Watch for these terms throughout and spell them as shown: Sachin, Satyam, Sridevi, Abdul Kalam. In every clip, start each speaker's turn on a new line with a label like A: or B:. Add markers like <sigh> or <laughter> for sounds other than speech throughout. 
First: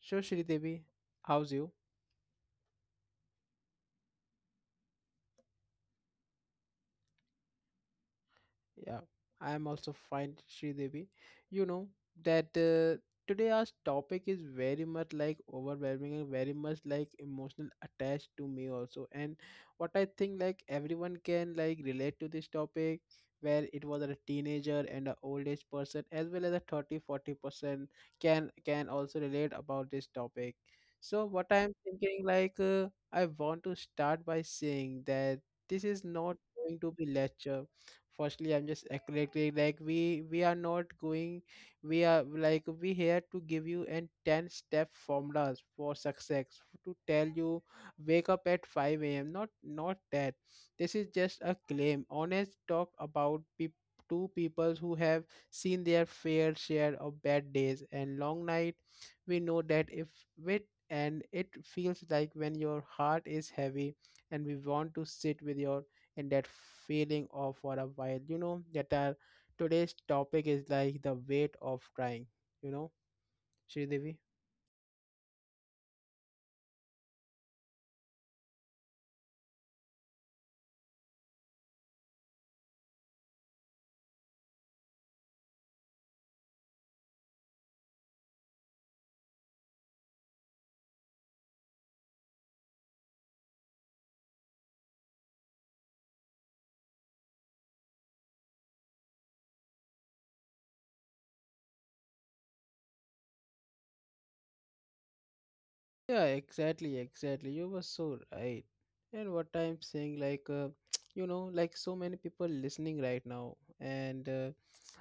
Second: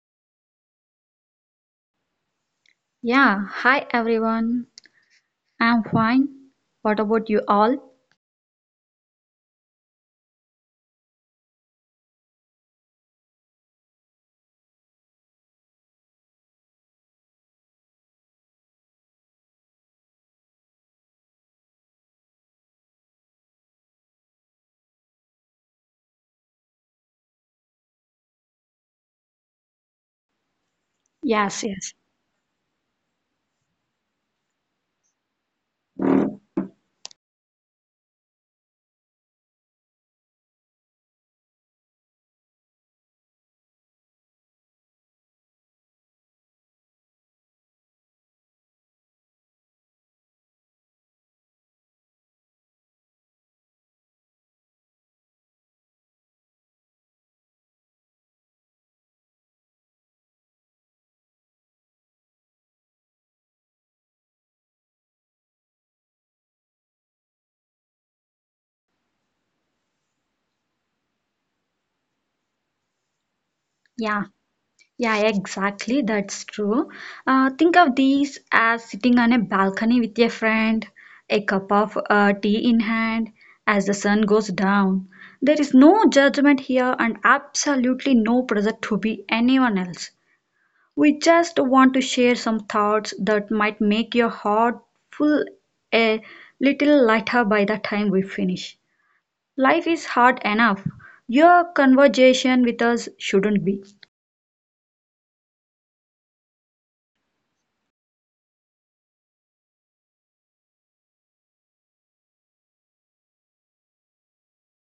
A: So Shri Devi, how's you?
B: Yeah, hi everyone. I'm fine. What about you all?
A: Yeah, I am also fine, Devi. You know that today our topic is very much like overwhelming and very much like emotional attached to me also. And what I think like everyone can like relate to this topic where it was a teenager and an old age person as well as a 30-40% can also relate about this topic. So what I
B: Yes,
A: am
B: yes.
A: thinking like I want to start by saying that this is not going to be lecture firstly I'm just accurately like we are not going we are like we here to give you an 10 step formulas for success to tell you wake up at 5 a.m not that. This is just a claim honest talk about peop two people who have seen their fair share of bad days and long night. We know that if with, and it feels like when your heart is heavy and we want to sit with your and that feeling of for a while. You know that our today's topic is like the weight of trying. You know, Sridevi.
B: Yeah, yeah, exactly. That's true. Think of these as sitting on a balcony with a friend, a cup of tea in hand as the sun goes down. There is no judgment here and absolutely no pressure to be anyone else. We just want to share some thoughts that might make your heart full a little lighter by the time we finish. Life is hard enough. Your conversation with us shouldn't be.
A: Yeah, exactly, exactly. You were so right. And what I'm saying, like, <tsk> like so many people listening right now, and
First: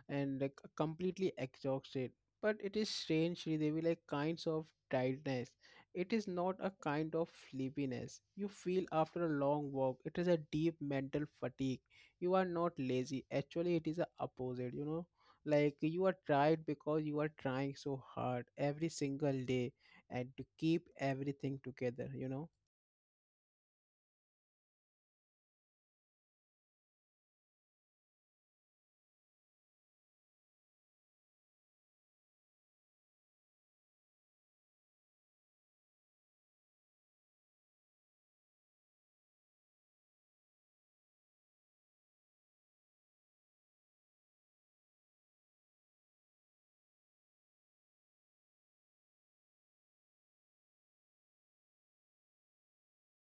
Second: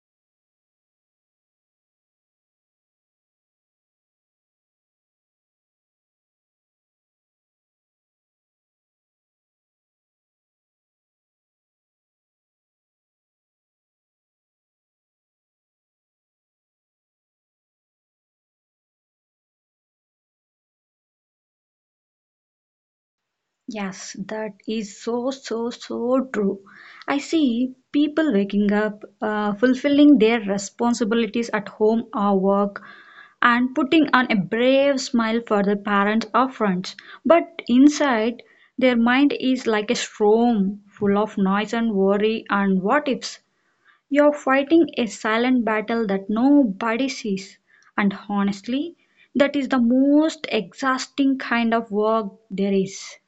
A: and uh, completely exhausted. But it is strange, Sridevi, like kinds of tiredness. It is not a kind of sleepiness you feel after a long walk. It is a deep mental fatigue. You are not lazy. Actually, it is a opposite. You know, like you are tired because you are trying so hard every single day and to keep everything together, you know?
B: Yes, that is so, so, so true. I see people waking up, fulfilling their responsibilities at home or work, and putting on a brave smile for their parents or friends. But inside, their mind is like a storm full of noise and worry and what ifs. You're fighting a silent battle that nobody sees, and honestly, that is the most exhausting kind of work there is.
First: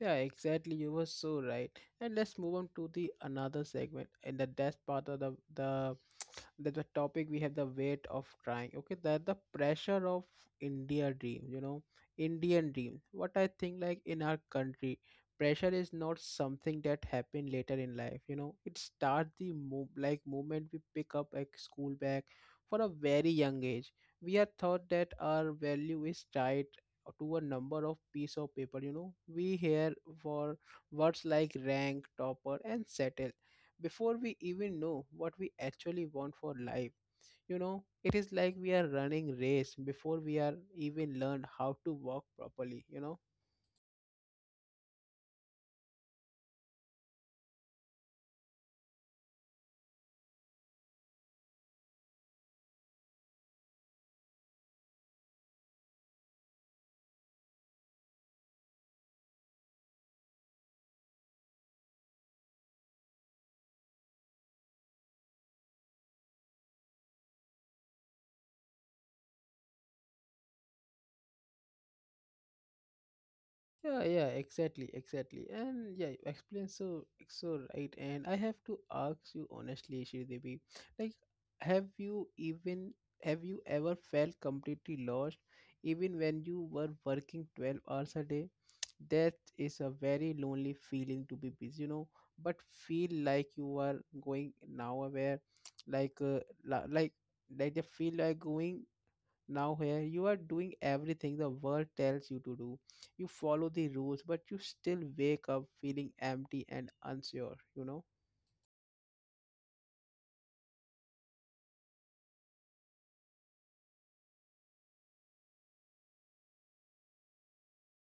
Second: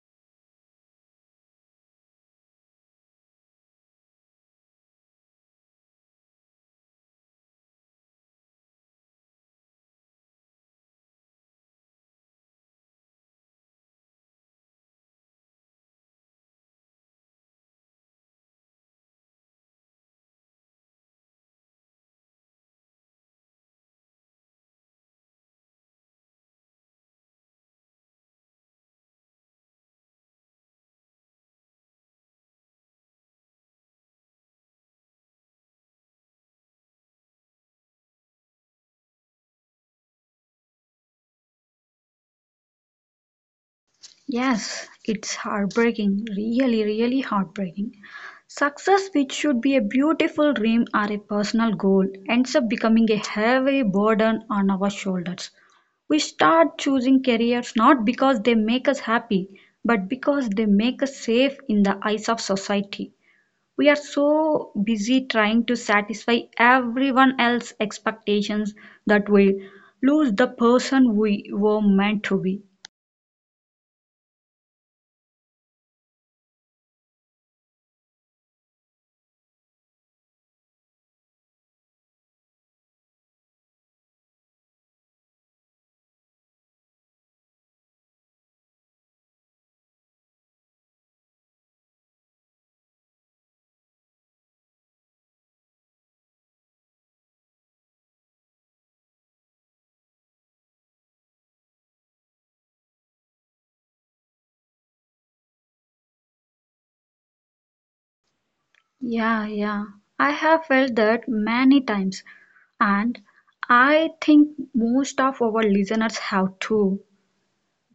A: Yeah, exactly. You were so right. And let's move on to the another segment. In the desk part of the that the topic we have the weight of trying, okay, that the pressure of India dream, you know, Indian dream. What I think like in our country pressure is not something that happen later in life, you know. It starts the move like moment we pick up a school bag. For a very young age we are taught that our value is tied to a number of piece of paper, you know. We hear for words like rank, topper and settle before we even know what we actually want for life. You know it is like we are running race before we are even learned how to walk properly, you know.
B: Yes, it's heartbreaking, really, really heartbreaking. Success, which should be a beautiful dream or a personal goal, ends up becoming a heavy burden on our shoulders. We start choosing careers not because they make us happy, but because they make us safe in the eyes of society. We are so busy trying to satisfy everyone else's expectations that we lose the person we were meant to be.
A: Yeah, yeah, exactly, exactly. And yeah, you explain so so right. And I have to ask you honestly, Shridevi, like have you even have you ever felt completely lost even when you were working 12 hours a day? That is a very lonely feeling to be busy, you know, but feel like you are going nowhere, <tsk> like like they feel like going now here. You are doing everything the world tells you to do. You follow the rules, but you still wake up feeling empty and unsure, you know?
B: Yeah, yeah. I have felt that many times, and I think most of our listeners have too.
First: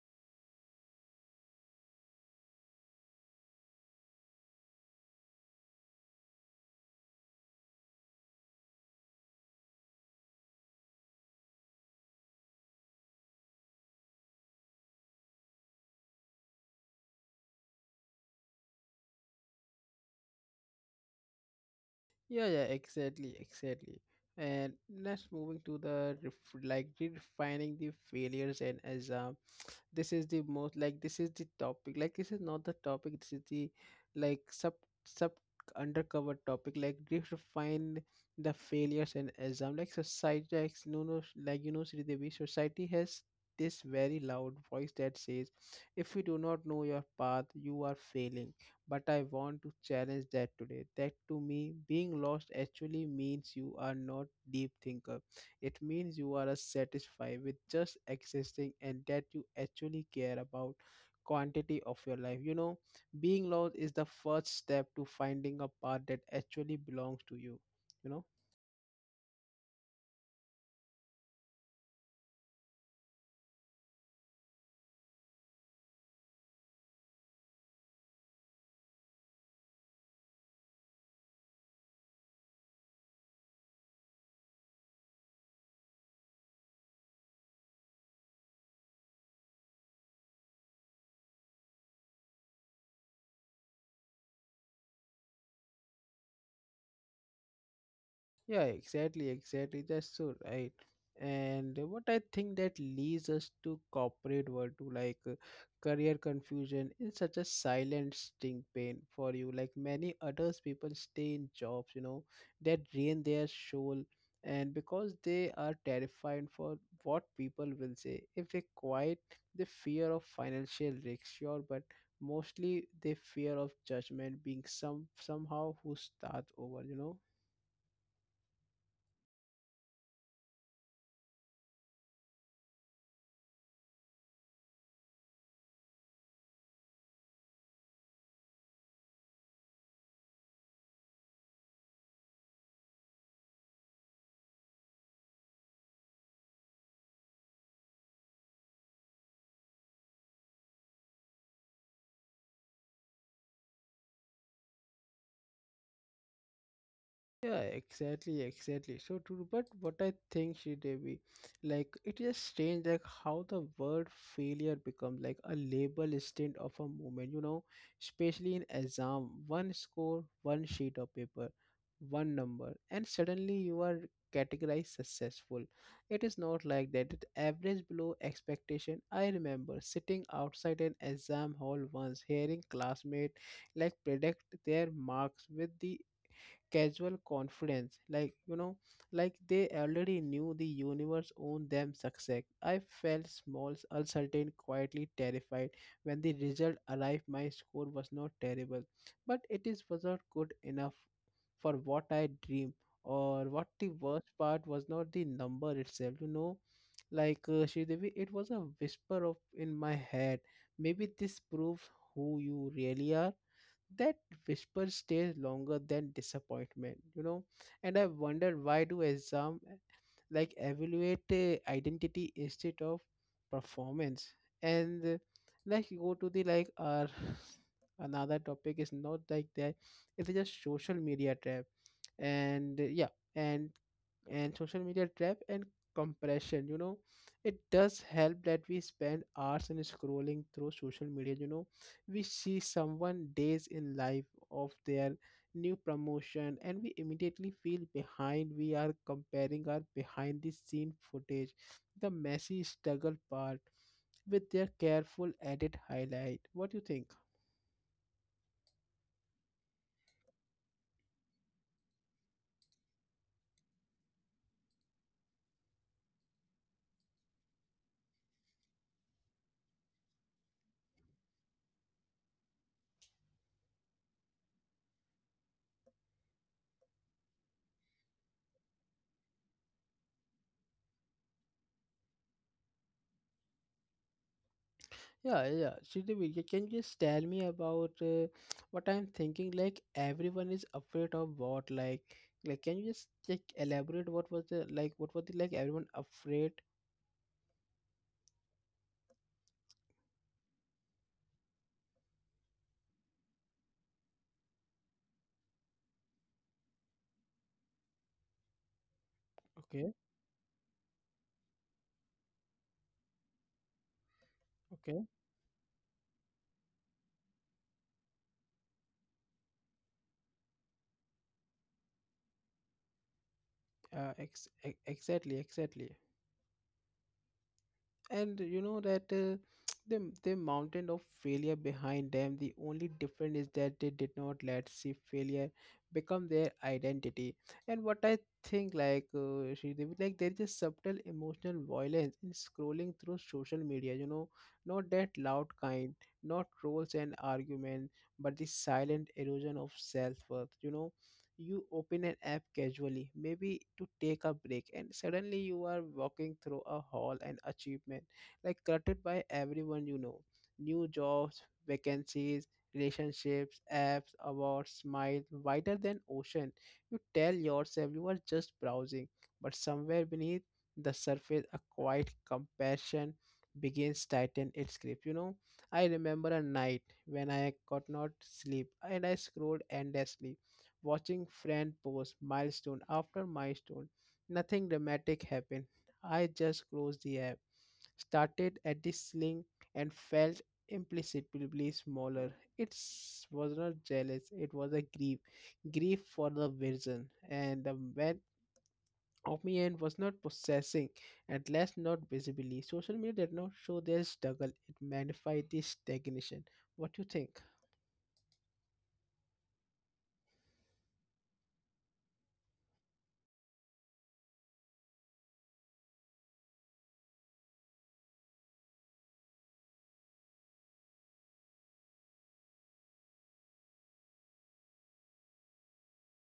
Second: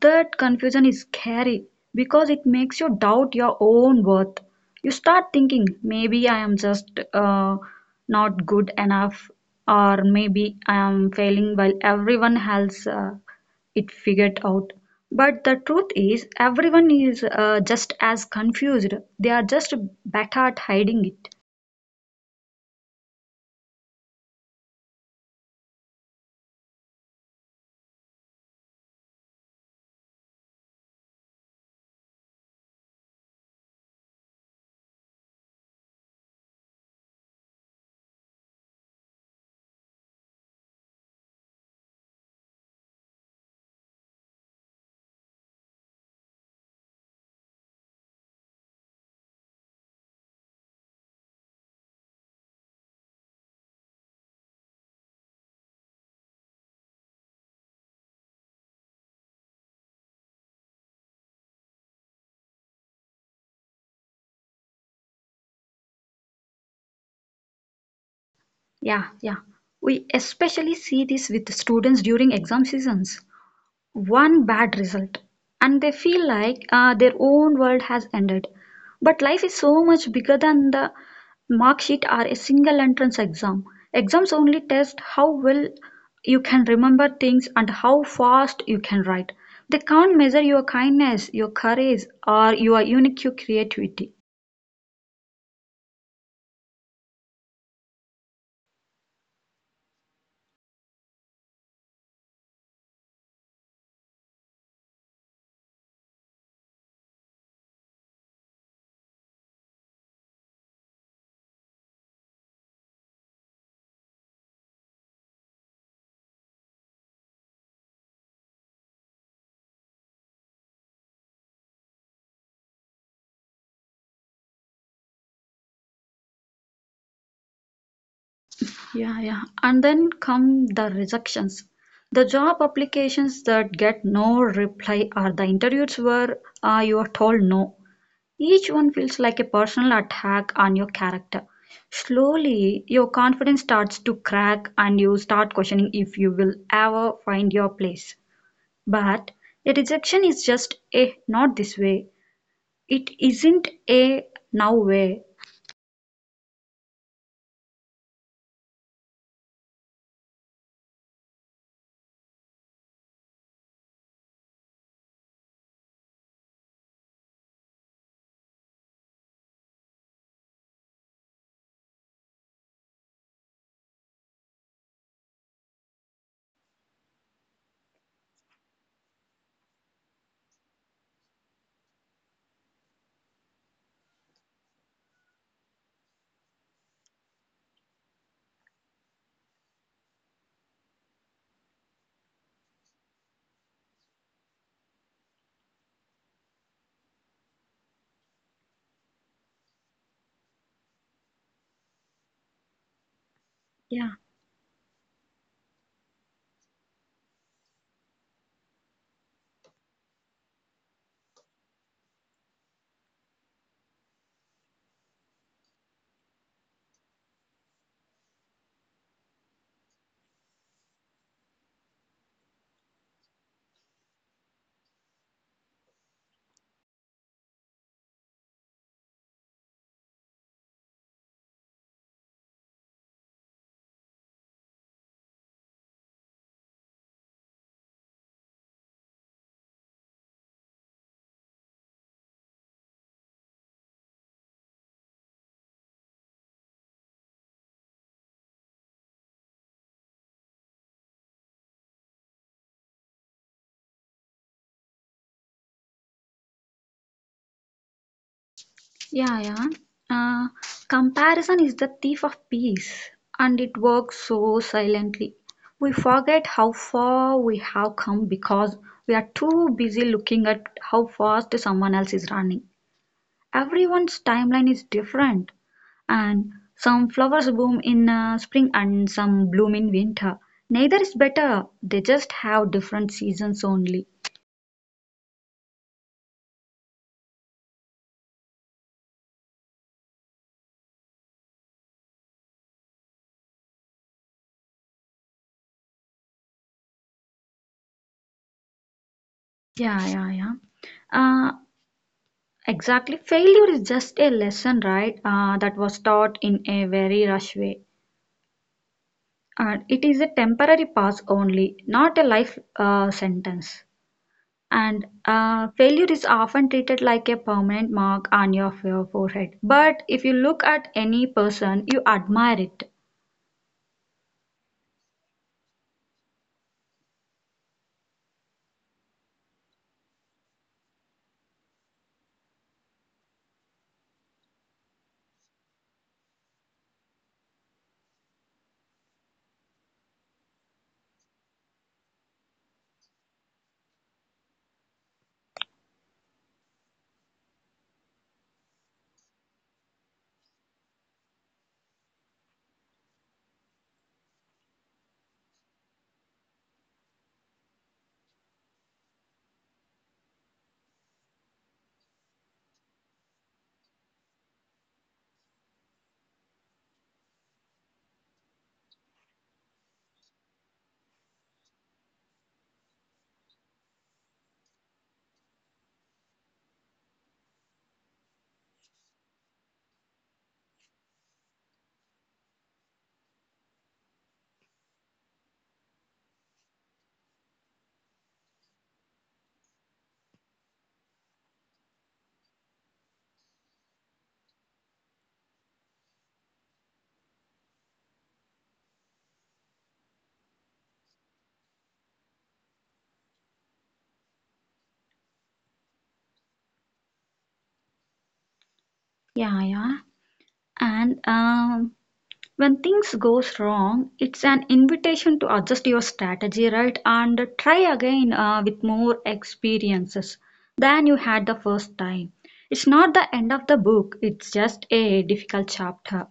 B: That confusion is scary because it makes you doubt your own worth. You start thinking, maybe I am just not good enough, or maybe I am failing while everyone else it figured out. But the truth is, everyone is just as confused. They are just better at hiding it.
A: Yeah, yeah, exactly, exactly. And let's moving to the like redefining the failures and exams. This is the most like this is the topic, like this is not the topic, this is the like sub undercover topic like they define the failures and exam like society like no like you know, Sri Devi, society has this very loud voice that says if you do not know your path you are failing. But I want to challenge that today, that to me being lost actually means you are not deep thinker. It means you are satisfied with just existing and that you actually care about quantity of your life. You know, being lost is the first step to finding a path that actually belongs to you. You know.
B: Yeah, yeah. We especially see this with students during exam seasons. One bad result and they feel like their own world has ended. But life is so much bigger than the mark sheet or a single entrance exam. Exams only test how well you can remember things and how fast you can write. They can't measure your kindness, your courage, or your unique creativity.
A: Yeah, exactly, exactly. That's so right. And what I think that leads us to corporate world to like career confusion is such a silent sting pain for you. Like many others, people stay in jobs, you know, that drain their soul, and because they are terrified for what people will say. If they quiet the fear of financial risk, sure, but mostly the fear of judgment being somehow who start over, you know.
B: Yeah, yeah. And then come the rejections. The job applications that get no reply are the interviews where you are told no. Each one feels like a personal attack on your character. Slowly, your confidence starts to crack and you start questioning if you will ever find your place. But a rejection is just a not this way. It isn't a now way.
A: Yeah, exactly, exactly. So true. But what I think, she Devi, like it is strange, like how the word failure becomes like a label instead of a moment. You know, especially in exam, one score, one sheet of paper, one number, and suddenly you are categorized successful. It is not like that. It average below expectation. I remember sitting outside an exam hall once, hearing classmate like predict their marks with the casual confidence, like you know like they already knew the universe owned them success. I felt small, uncertain, quietly terrified. When the result arrived, my score was not terrible, but it is was not good enough for what I dreamed, or what the
B: Yeah.
A: worst part was not the number itself, you know. Like Sridevi, it was a whisper of in my head. Maybe this proves who you really are. That whisper stays longer than disappointment, you know. And I wonder, why do exam like evaluate identity instead of performance? And like you go to the like our <laughs> another topic is not like that. It's just social media trap. And yeah. and and social media trap and compression, you know. It does help that we spend hours in scrolling through social media, you know. We see someone days in life of their new promotion and we immediately feel behind. We are comparing our behind the scene footage, the messy struggle part, with their careful edit highlight. What do you think?
B: Yeah, yeah. Uh, Comparison is the thief of peace, and it works so silently. We forget how far we have come because we are too busy looking at how fast someone else is running. Everyone's timeline is different, and some flowers bloom in spring and some bloom in winter. Neither is better, they just have different seasons only.
A: Yeah, yeah, Shridevi, you can you just tell me about what I'm thinking like everyone is afraid of what, like can you just like elaborate what was the like what was the like everyone afraid?
B: Yeah, yeah, yeah. Uh, Exactly. Failure is just a lesson, right? That was taught in a very rush way. And
A: Okay.
B: it is a temporary pass only, not a life sentence.
A: Okay.
B: And failure is often treated like a permanent mark on your forehead. But if you look at any person, you admire it.
A: Exactly, exactly. And you know that <tsk> the mountain of failure behind them, the only difference is that they did not let see failure become their identity. And what I think like Sridevi, like there is a subtle emotional violence in scrolling through social media, you know. Not that loud kind, not trolls and argument, but the silent erosion of self-worth, you know. You open an app casually, maybe to take a break, and suddenly you are walking through a hall and achievement, like cluttered by everyone, you know. New jobs, vacancies, relationships, apps, awards, smile, wider than ocean. You tell yourself you are just browsing, but somewhere beneath the surface, a quiet compassion begins tighten its grip. You know, I remember a night when I could not sleep and I scrolled endlessly watching friend post milestone after milestone. Nothing dramatic happened. I just closed the app, started at the ceiling, and felt implicitly smaller. It was not jealous, it was a grief. Grief for the vision. And the man of me end was not possessing, at least not visibly. Social media did not show their struggle, it magnified the stagnation. What do you think?
B: Yeah, yeah. And when things goes wrong, it's an invitation to adjust your strategy, right? And try again with more experiences than you had the first time. It's not the end of the book, it's just a difficult chapter.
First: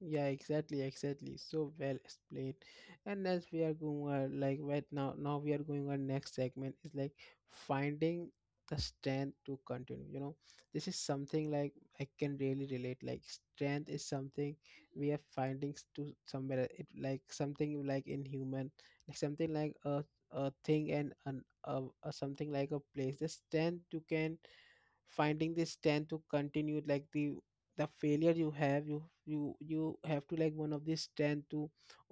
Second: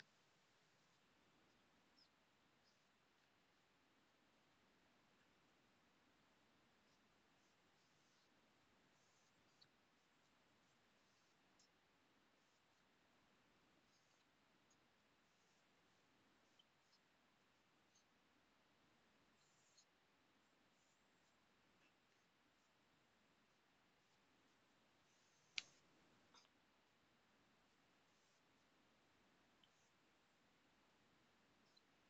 A: Yeah, exactly, exactly. So well explained. And as we are going on, like right now, now we are going on next segment is like finding the strength to continue. You know, this is something like I can really relate. Like strength is something we are finding to somewhere. It like something like in human, like something like a thing and an a something like a place. The strength you can finding the strength to continue like the failure you have you have to like one of the strength to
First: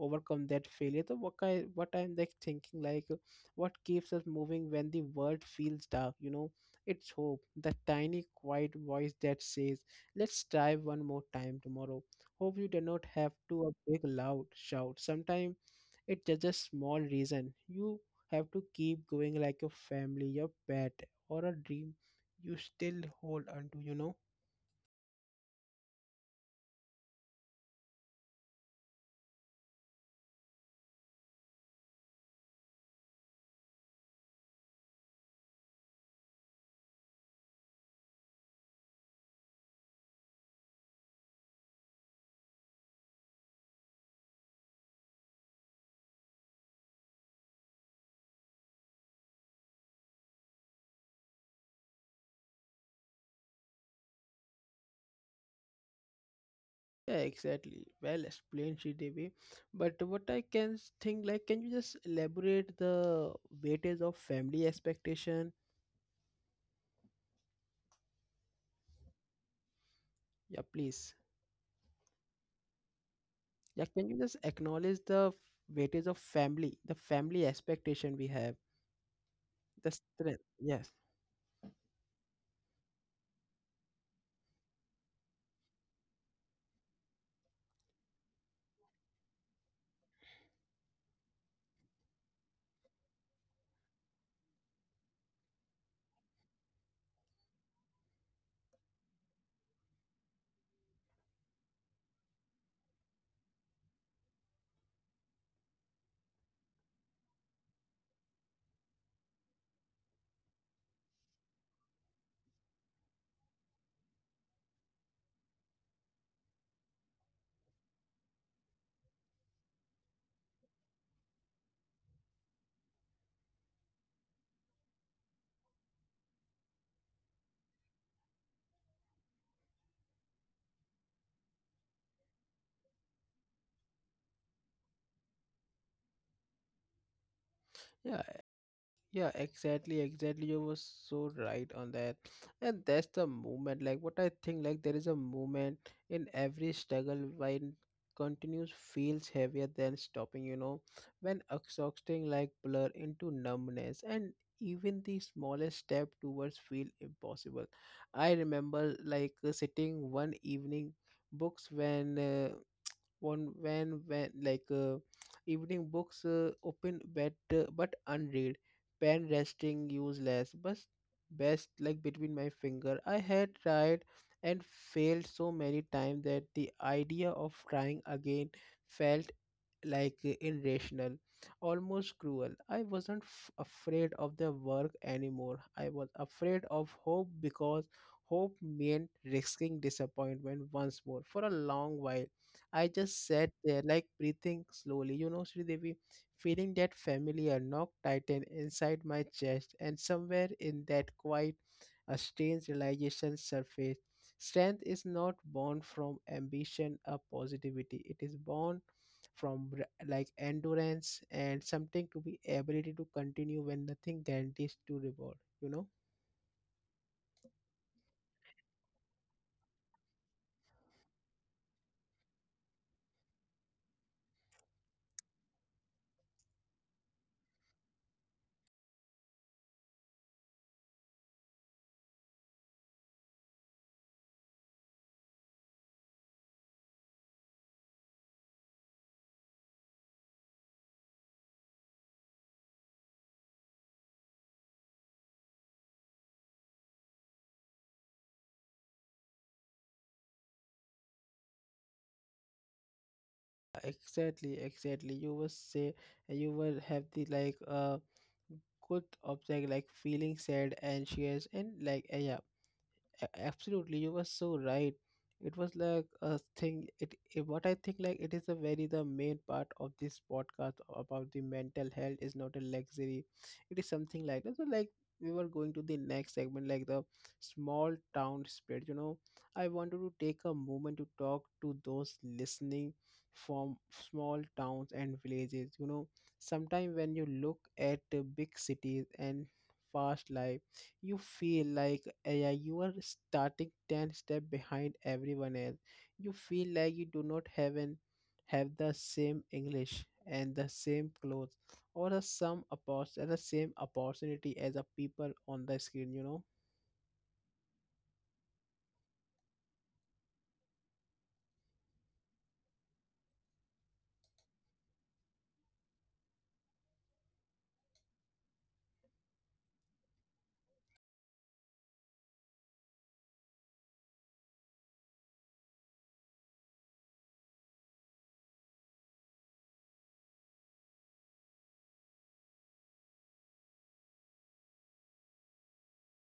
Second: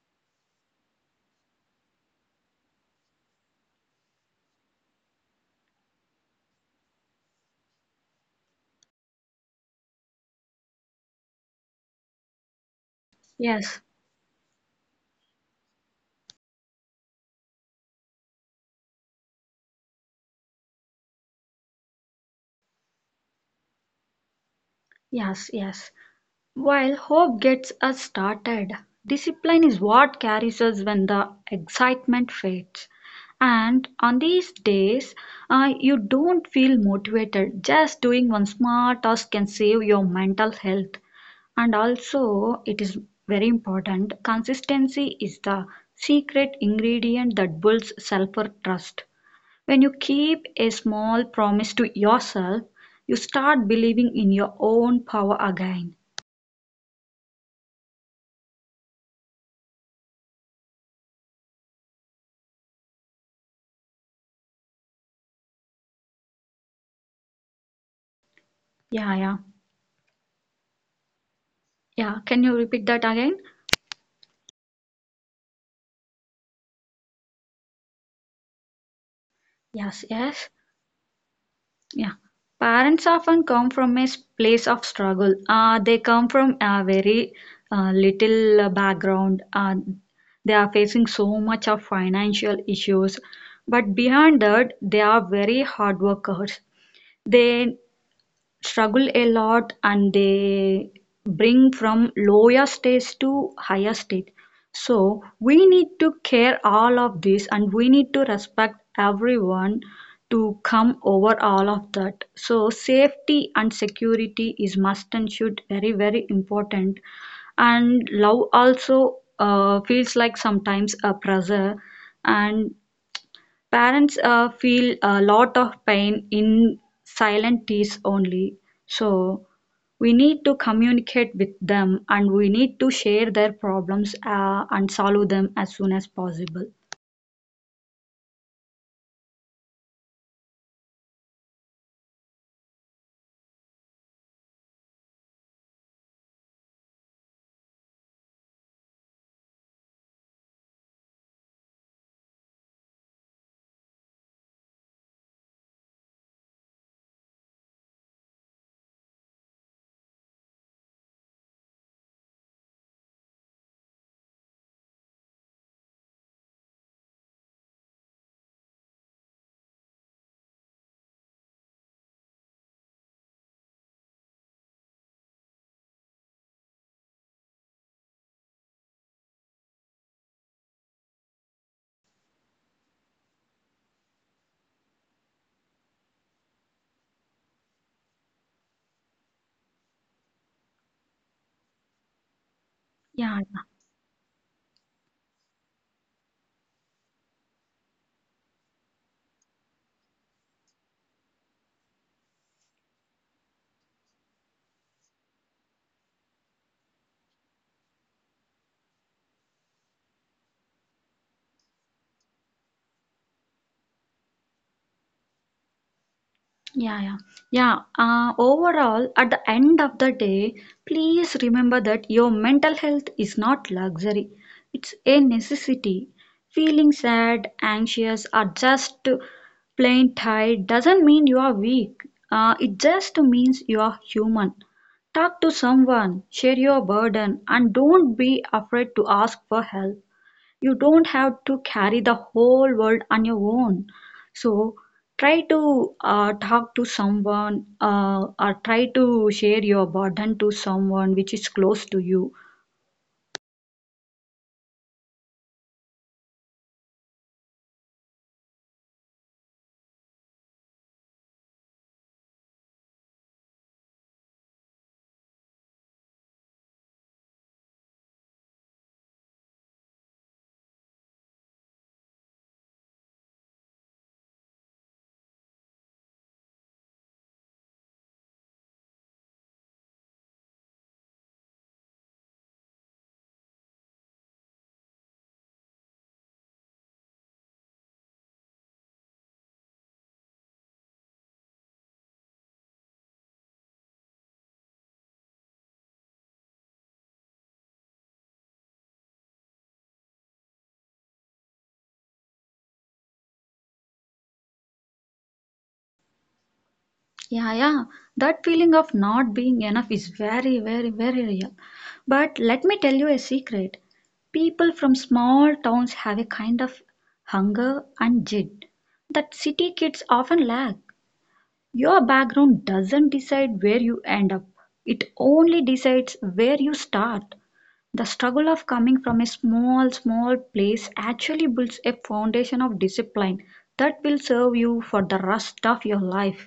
A: overcome that failure. So what kind, what I'm like thinking like what keeps us moving when the world feels dark, you know? It's hope, the tiny quiet voice that says let's try one more time tomorrow. Hope you do not have to a
B: Yes,
A: big loud shout sometimes. It's just a small reason you have to keep going, like your family, your pet, or a dream you still hold on to, you know?
B: yes, yes. While hope gets us started, discipline is what carries us when the excitement fades. And on these days, you don't feel motivated. Just doing one small task can save your mental health. And also, it is very important consistency is the secret ingredient that builds self trust. When you keep a small promise to yourself, you start believing in your own power again.
A: Yeah, exactly. Well explained, Sridevi. But what I can think, like, can you just elaborate the weightage of family expectation?
B: Yeah, yeah.
A: Yeah, please.
B: Yeah, can you repeat that again?
A: Yeah, can you just acknowledge the weightage of family, the family expectation we have, the
B: Yes,
A: strength?
B: yes.
A: Yes.
B: Yeah. Parents often come from a place of struggle. They come from a very little background. They are facing so much of financial issues. But behind that, they are very hard workers. They struggle a lot and they bring from lower stage to higher stage. So we need to care all of this and we need to respect everyone to come over all of that, so safety and security is must and should very, very important. And love also feels like sometimes a pressure. And parents feel a lot of pain in silent tears only. So we need to communicate with them and we need to share their problems and solve them as soon as possible.
A: Yeah. Yeah, exactly, exactly. You were so right on that. And that's the movement. Like what I think, like there is a movement in every struggle when continues feels heavier than stopping, you know, when exhausting like blur into numbness and even the smallest step towards feel impossible. I remember sitting one evening books when one when like evening books open but unread, pen resting useless but best like between my finger. I had tried and failed so many times that the idea of trying again felt irrational, almost cruel. I wasn't afraid of the work anymore. I was afraid of hope because hope meant risking disappointment once more. For a long while I just
B: Yeah,
A: sat there, like breathing slowly, you know, Sridevi, feeling that familiar knock tighten inside my chest, and somewhere in that quiet, a strange realization surfaced. Strength is not born from ambition or positivity, it is born from like endurance and something to be ability to continue when nothing guarantees to reward, you know.
B: Yeah, yeah, yeah. Overall, at the end of the day, please remember that your mental health is not luxury, it's a necessity. Feeling sad, anxious, or just plain tired doesn't mean you are weak, it just means you are human. Talk to someone, share your burden, and don't be afraid to ask for help. You don't have to carry the whole world on your own. So try to talk to someone, or try to share your burden to someone which is close to you.
A: Exactly, exactly. You were say you will have the good of like feeling sad, anxious, and yeah, absolutely, you were so right. It was like a thing, it what I think, like it is a very the main part of this podcast about the mental health is not a luxury, it is something like that. So like we were going to the next segment, like the small town spirit, you know. I wanted to take a moment to talk to those listening from small towns and villages, you know. Sometimes when you look at the big cities and fast life you feel yeah, you are starting 10 step behind everyone else. You feel like you do not have an have the same English and the same clothes, or the the same opportunity as the people on the screen, you know.
B: Yeah, yeah. That feeling of not being enough is very, very, very real. But let me tell you a secret. People from small towns have a kind of hunger and jid that city kids often lack. Your background doesn't decide where you end up, it only decides where you start. The struggle of coming from a small, small place actually builds a foundation of discipline that will serve you for the rest of your life.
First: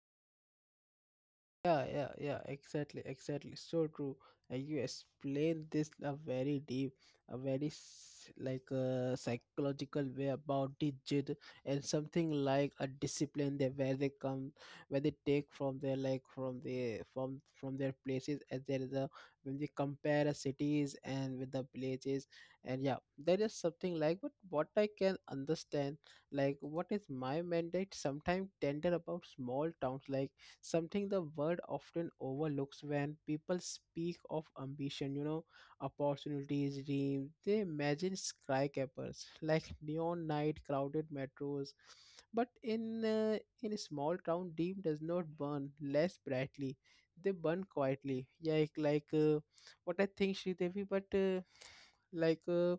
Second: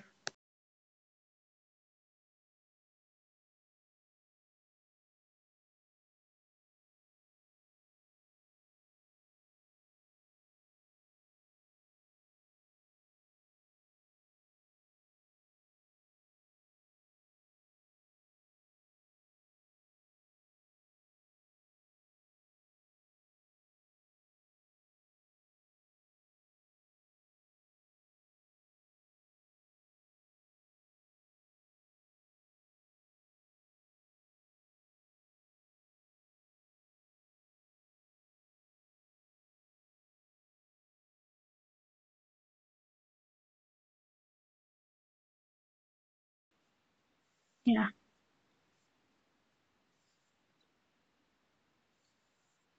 A: Yeah, yeah, yeah, exactly, exactly. So true. And you explain this in a very deep, like a psychological way about digit and something like a discipline that where they come, where they take from their like from their places, as there is a when they compare a cities and with the villages. And yeah, there is something like, but what I can understand like what is my mandate sometimes tender about small towns, like something the world often overlooks. When people speak of ambition, you know, opportunities, dreams, they imagine skyscrapers like neon night, crowded metros. But in a small town, dream does not burn less brightly. They burn
B: Yeah,
A: quietly. Yeah, what I think, Sridevi, but. Like uh,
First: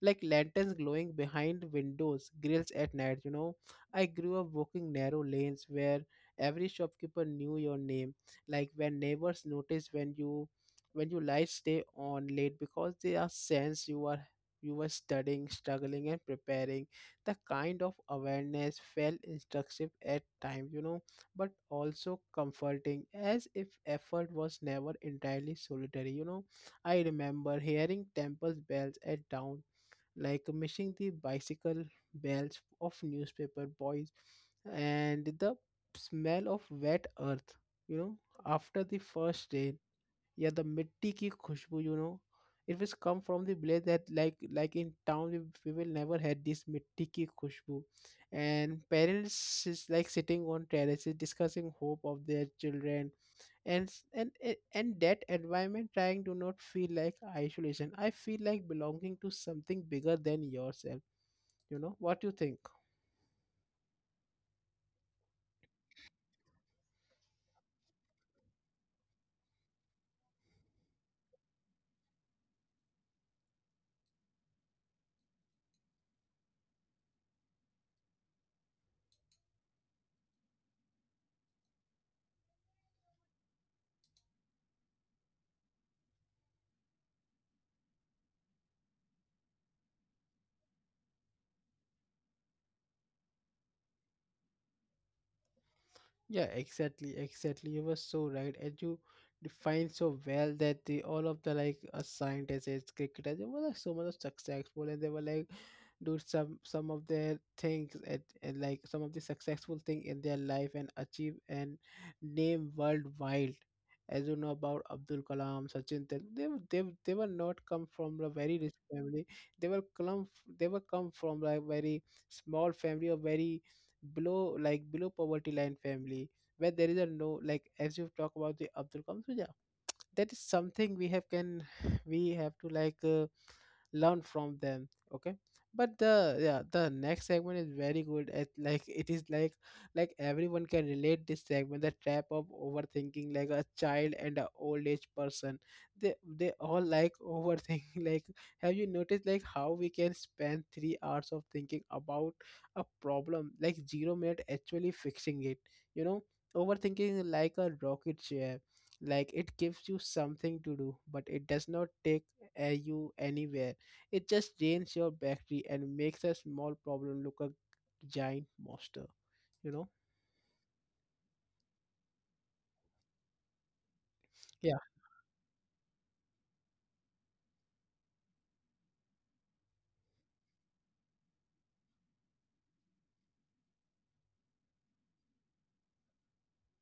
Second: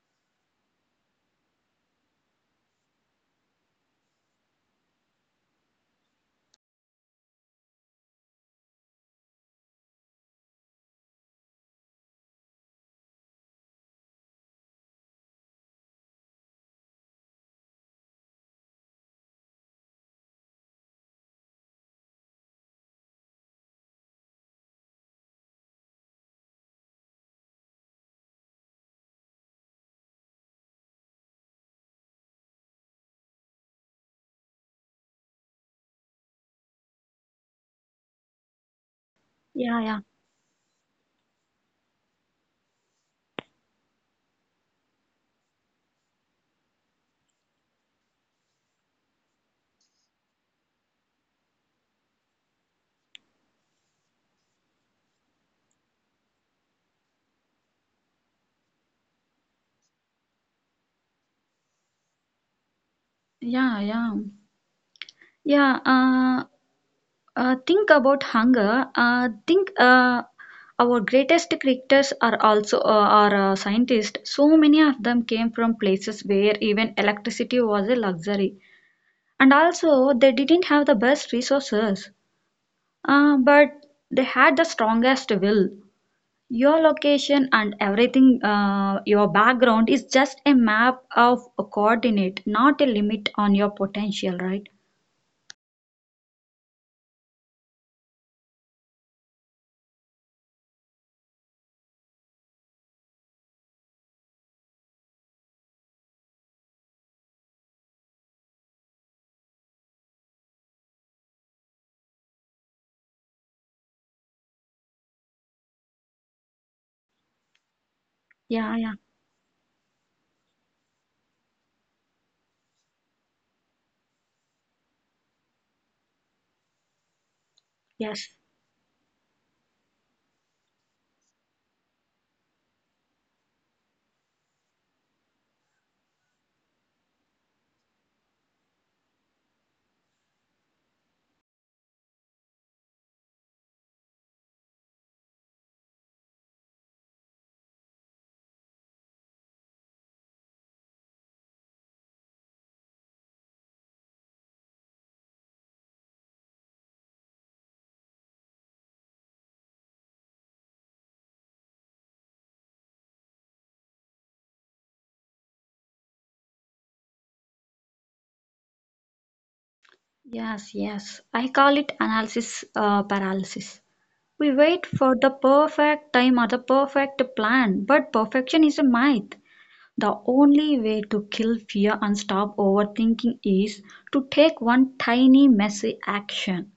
A: like lanterns glowing behind windows grills at night, you know. I grew up walking narrow lanes where every shopkeeper knew your name, like when neighbors noticed when you light stay on late because they are sense you are you were studying, struggling and preparing. The kind of awareness felt instructive at times, you know, but also comforting, as if effort was never entirely solitary, you know. I remember hearing temple's bells at dawn, like missing the bicycle bells of newspaper boys, and the smell of wet earth, you know, after the first rain.
B: yeah, yeah,
A: Yeah, the mitti ki khushbu, you know. It was come from the place that like in town we will never had this mitti ki khushbu. And parents is like sitting on terraces discussing hope of their children, and s- and a- and that environment trying do not feel like isolation. I feel like belonging to something bigger than yourself. You know what you think?
B: yeah. Yeah, uh, think about hunger. Think Our greatest creators are also are scientists. So many of them came from places where even electricity was a luxury, and also they didn't have the best resources, but they had the strongest will. Your location and everything, your background is just a map of a coordinate, not a limit on your potential, right?
A: Yeah, exactly, exactly. You were so right, and you defined so well that they all of the scientists, cricketers, they were like so much successful, and they were like do some of their things at, and like some of the successful thing in their life and achieve and name worldwide. As you know about Abdul Kalam, Sachin, Tel- they were not come from a very rich
B: Yeah, yeah,
A: family. They were come they were come from like very small family, or very below like below poverty line family, where there is a no like, as you
B: yes.
A: talk about the Abdul Kalam. So yeah, that is something we have can <sighs> <laughs> we have to learn from them. Okay, but the yeah, the next segment is very good. It like it is like everyone can relate this segment: the trap of overthinking. Like a child and a old age person, they all like overthink <laughs> like have you noticed like how we can spend 3 hours of thinking about a problem like 0-minute actually fixing it, you know? Overthinking is like a rocket ship, like it gives you something to do, but it does not take you anywhere. It just drains your battery and makes a small problem look a giant monster, you know?
B: Yes, yes. I call it analysis paralysis. We wait for the perfect time or the perfect plan, but perfection is a myth. The only way to kill fear and stop overthinking is to take one tiny, messy action.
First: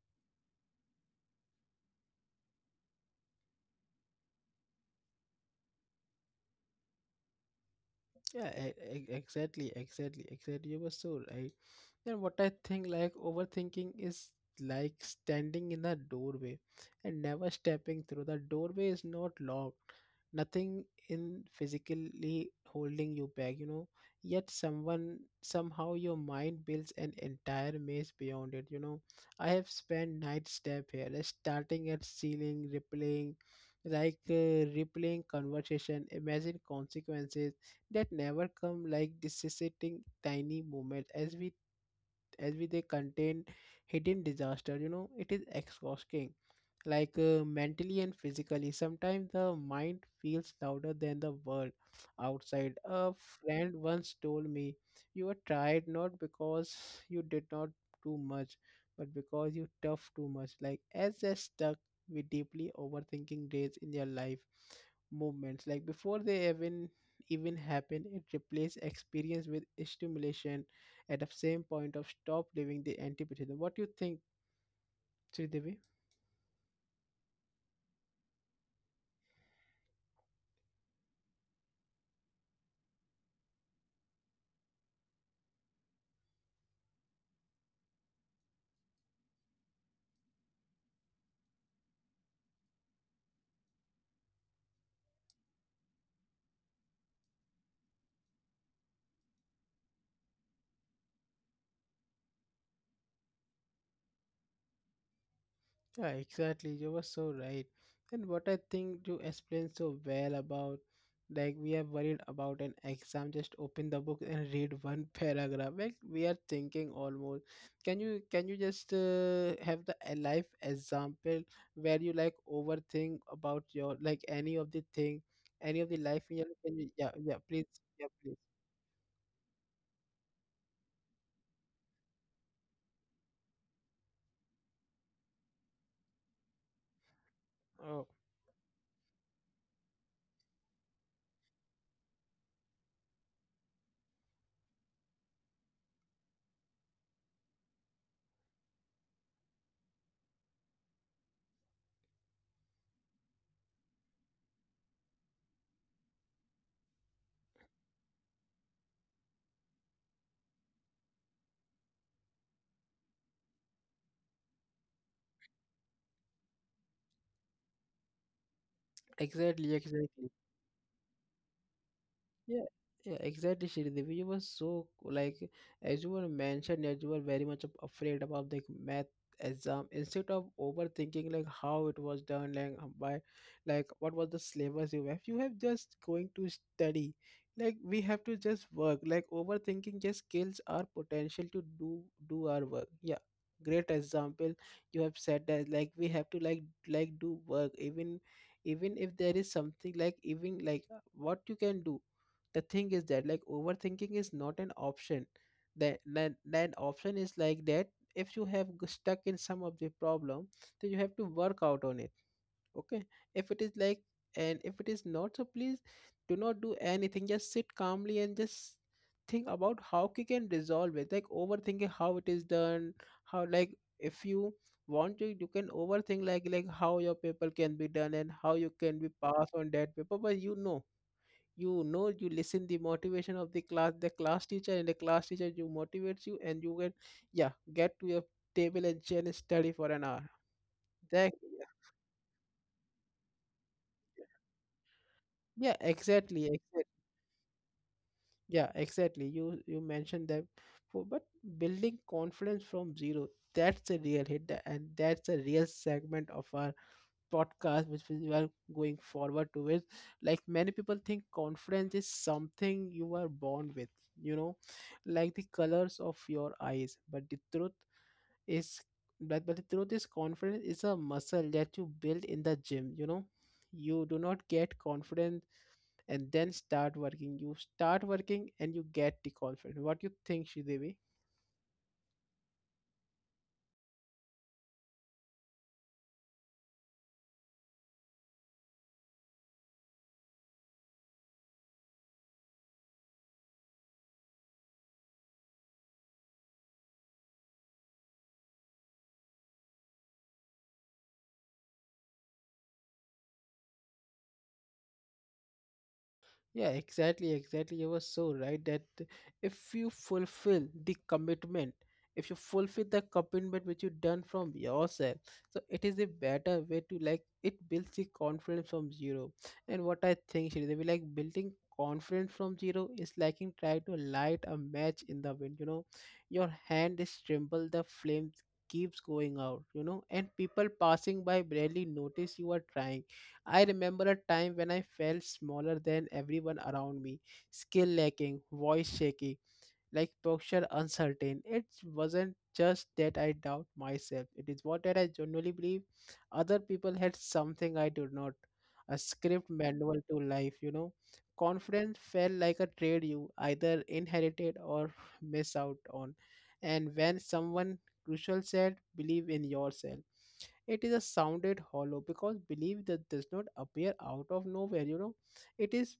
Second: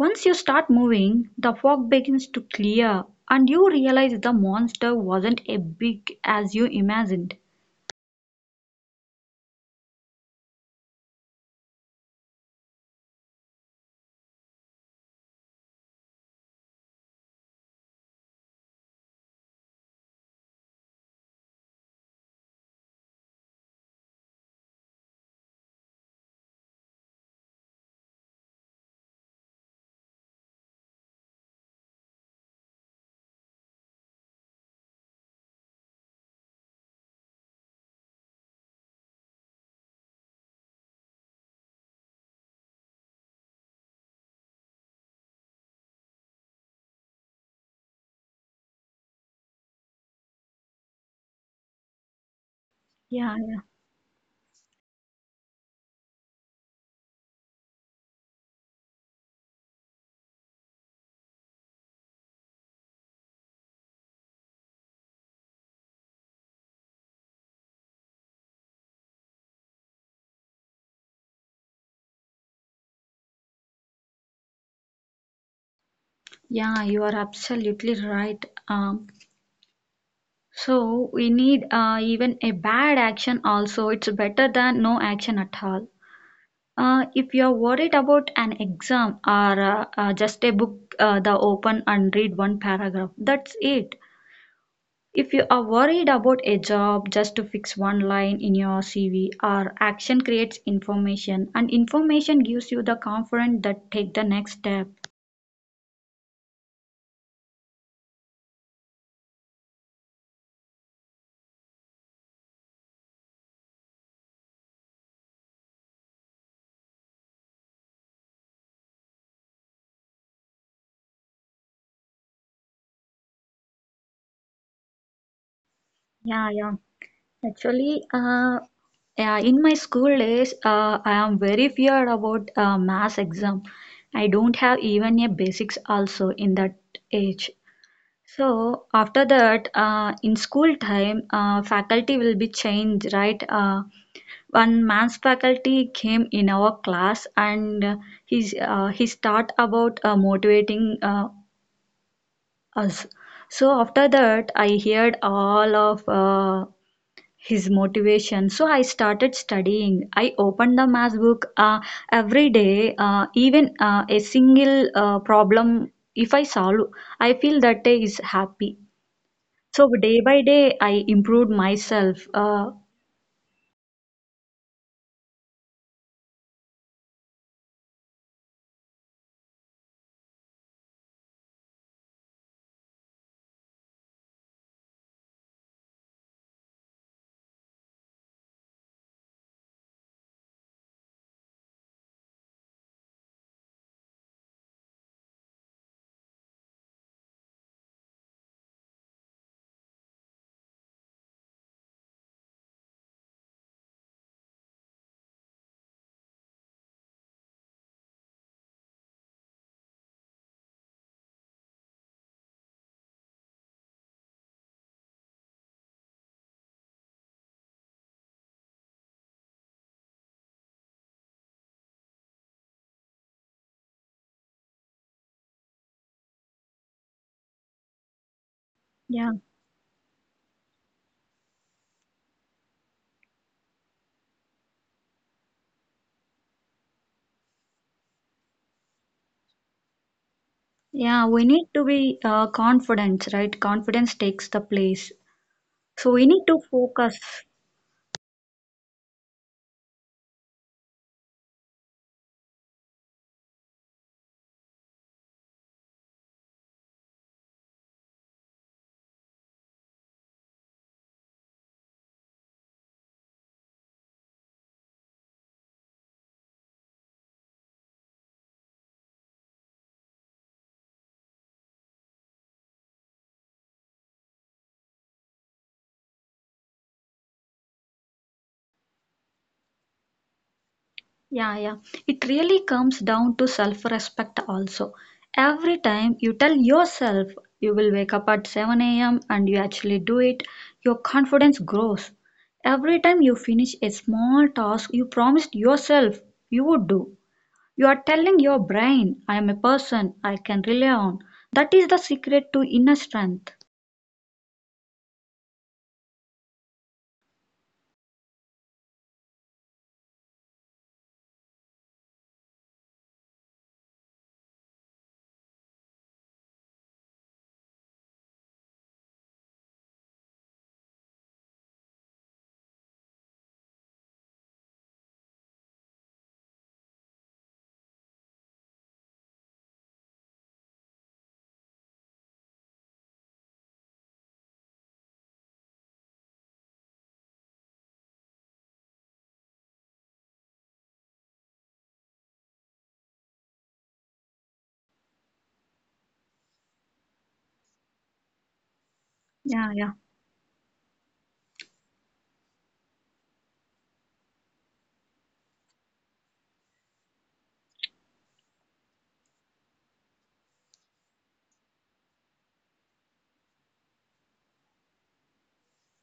B: Once you start moving, the fog begins to clear and you realize the monster wasn't as big as you imagined.
A: Yeah, exactly, exactly, exactly. You were so right. And what I think, like, overthinking is like standing in a doorway and never stepping through. The doorway is not locked, nothing in physically holding you back, you know. Yet, someone somehow your mind builds an entire maze beyond it, you know. I have spent night step here, like, starting at ceiling, replaying, replaying conversation, imagine consequences that never come. Like this is a tiny moment as we they contain hidden disaster, you know. It is exhausting, mentally and physically. Sometimes the mind feels louder than the world outside. A
B: Yeah,
A: friend once told me you are tired not because you did not do much, but because you tough too much. Like as they stuck with deeply overthinking days in their life movements like before they even happen. It replaces experience with stimulation at the same point of stop living the anti-patriotism. What do you think, Sridevi?
B: yeah, you are absolutely right. So we need even a bad action also. It's better than no action at all. If you're worried about an exam or just a book, the open and read one paragraph. That's it. If you are worried about a job, just to fix one line in your CV, or action creates information and information gives you the confidence that take the next step.
A: Yeah, exactly. You were so right. And what I think you explained so well about, like we are worried about an exam, just open the book and read one <laughs> paragraph. Like we are thinking almost. Can you just have the a life example where you like overthink about your like any of the thing, any of the life in
B: Yeah,
A: your
B: yeah.
A: can you, yeah yeah please
B: Actually,
A: yeah please.
B: yeah, in my school days, I am very feared about mass exam. I don't have even a basics also in that age.
A: Oh,
B: So after that, in school time, faculty will be changed, right? One man's faculty came in our class and he's, he start about motivating us. So after that, I heard all of his motivation. So I started studying. I opened the math book every day, even a single problem. If I solve, I feel that day is happy.
A: exactly,
B: So
A: exactly.
B: day by day, I improved myself.
A: Yeah, yeah, exactly, Sridevi. You were so like, as you were mentioned, that you were very much afraid about the math exam. Instead of overthinking like how it was done, by, like what was the syllabus you have just going to study. Like we have to just work. Like overthinking just kills our potential to do our work. Yeah, great example you have said that. Like we have to like do work even if there is something like, even like what you can do. The thing is that like overthinking is not an option, that that option is like that if you have stuck in some of the problem, then you have to work out on it. Okay, if it is like, and if it is not, so please do not do anything, just sit calmly and just think about how you can resolve it. Like overthinking how it is done, how like if you want to you can overthink like how your paper can be done and how you can be
B: Yeah,
A: passed on that paper. But you know, you know, you listen the motivation of the class, the class teacher, and the class teacher you motivates you, and you get yeah, get to your table and chair and study for an hour.
B: yeah.
A: That
B: We need to be confident, right? Confidence takes the place.
A: yeah,
B: So we need
A: exactly,
B: to
A: exactly,
B: focus.
A: yeah, exactly, you mentioned that for. But building confidence from zero, that's a real hit, and that's a real segment of our podcast which we are going forward to, is like many people think confidence is something you are born with, you know, like the colors of your eyes. But the truth is but the truth is confidence is a muscle that you build in the gym, you know. You do not get confidence and then start working. You start working and you get the confidence. What you think, Shidevi?
B: Yeah, yeah. It really comes down to self respect also. Every time you tell yourself you will wake up at 7 a.m. and you actually do it, your confidence grows. Every time you finish a small task you promised yourself you would do, you are telling your brain, I am a person I can rely on. That is the secret to inner strength.
A: Yeah, exactly, exactly. You were so right that if you fulfill the commitment, if you fulfill the commitment which you done from yourself, so it is a better way to like it builds the confidence from zero. And what I think, should they be like, building confidence from zero is like in trying to light a match in the wind. You know, your hand is tremble, the flame keeps going out. You know, and people passing by barely notice you are trying. I remember a time when I felt smaller than everyone around me, skill lacking, voice shaky, like posture uncertain. It wasn't just that I doubt myself. It is what that I genuinely believe other people had something I did not. A script
B: Yeah, yeah.
A: manual to life, you know. Confidence felt like a trade you either inherited or miss out on. And when someone crucial said, believe in yourself. It is a sounded hollow because belief that does not appear out of nowhere. You know, it is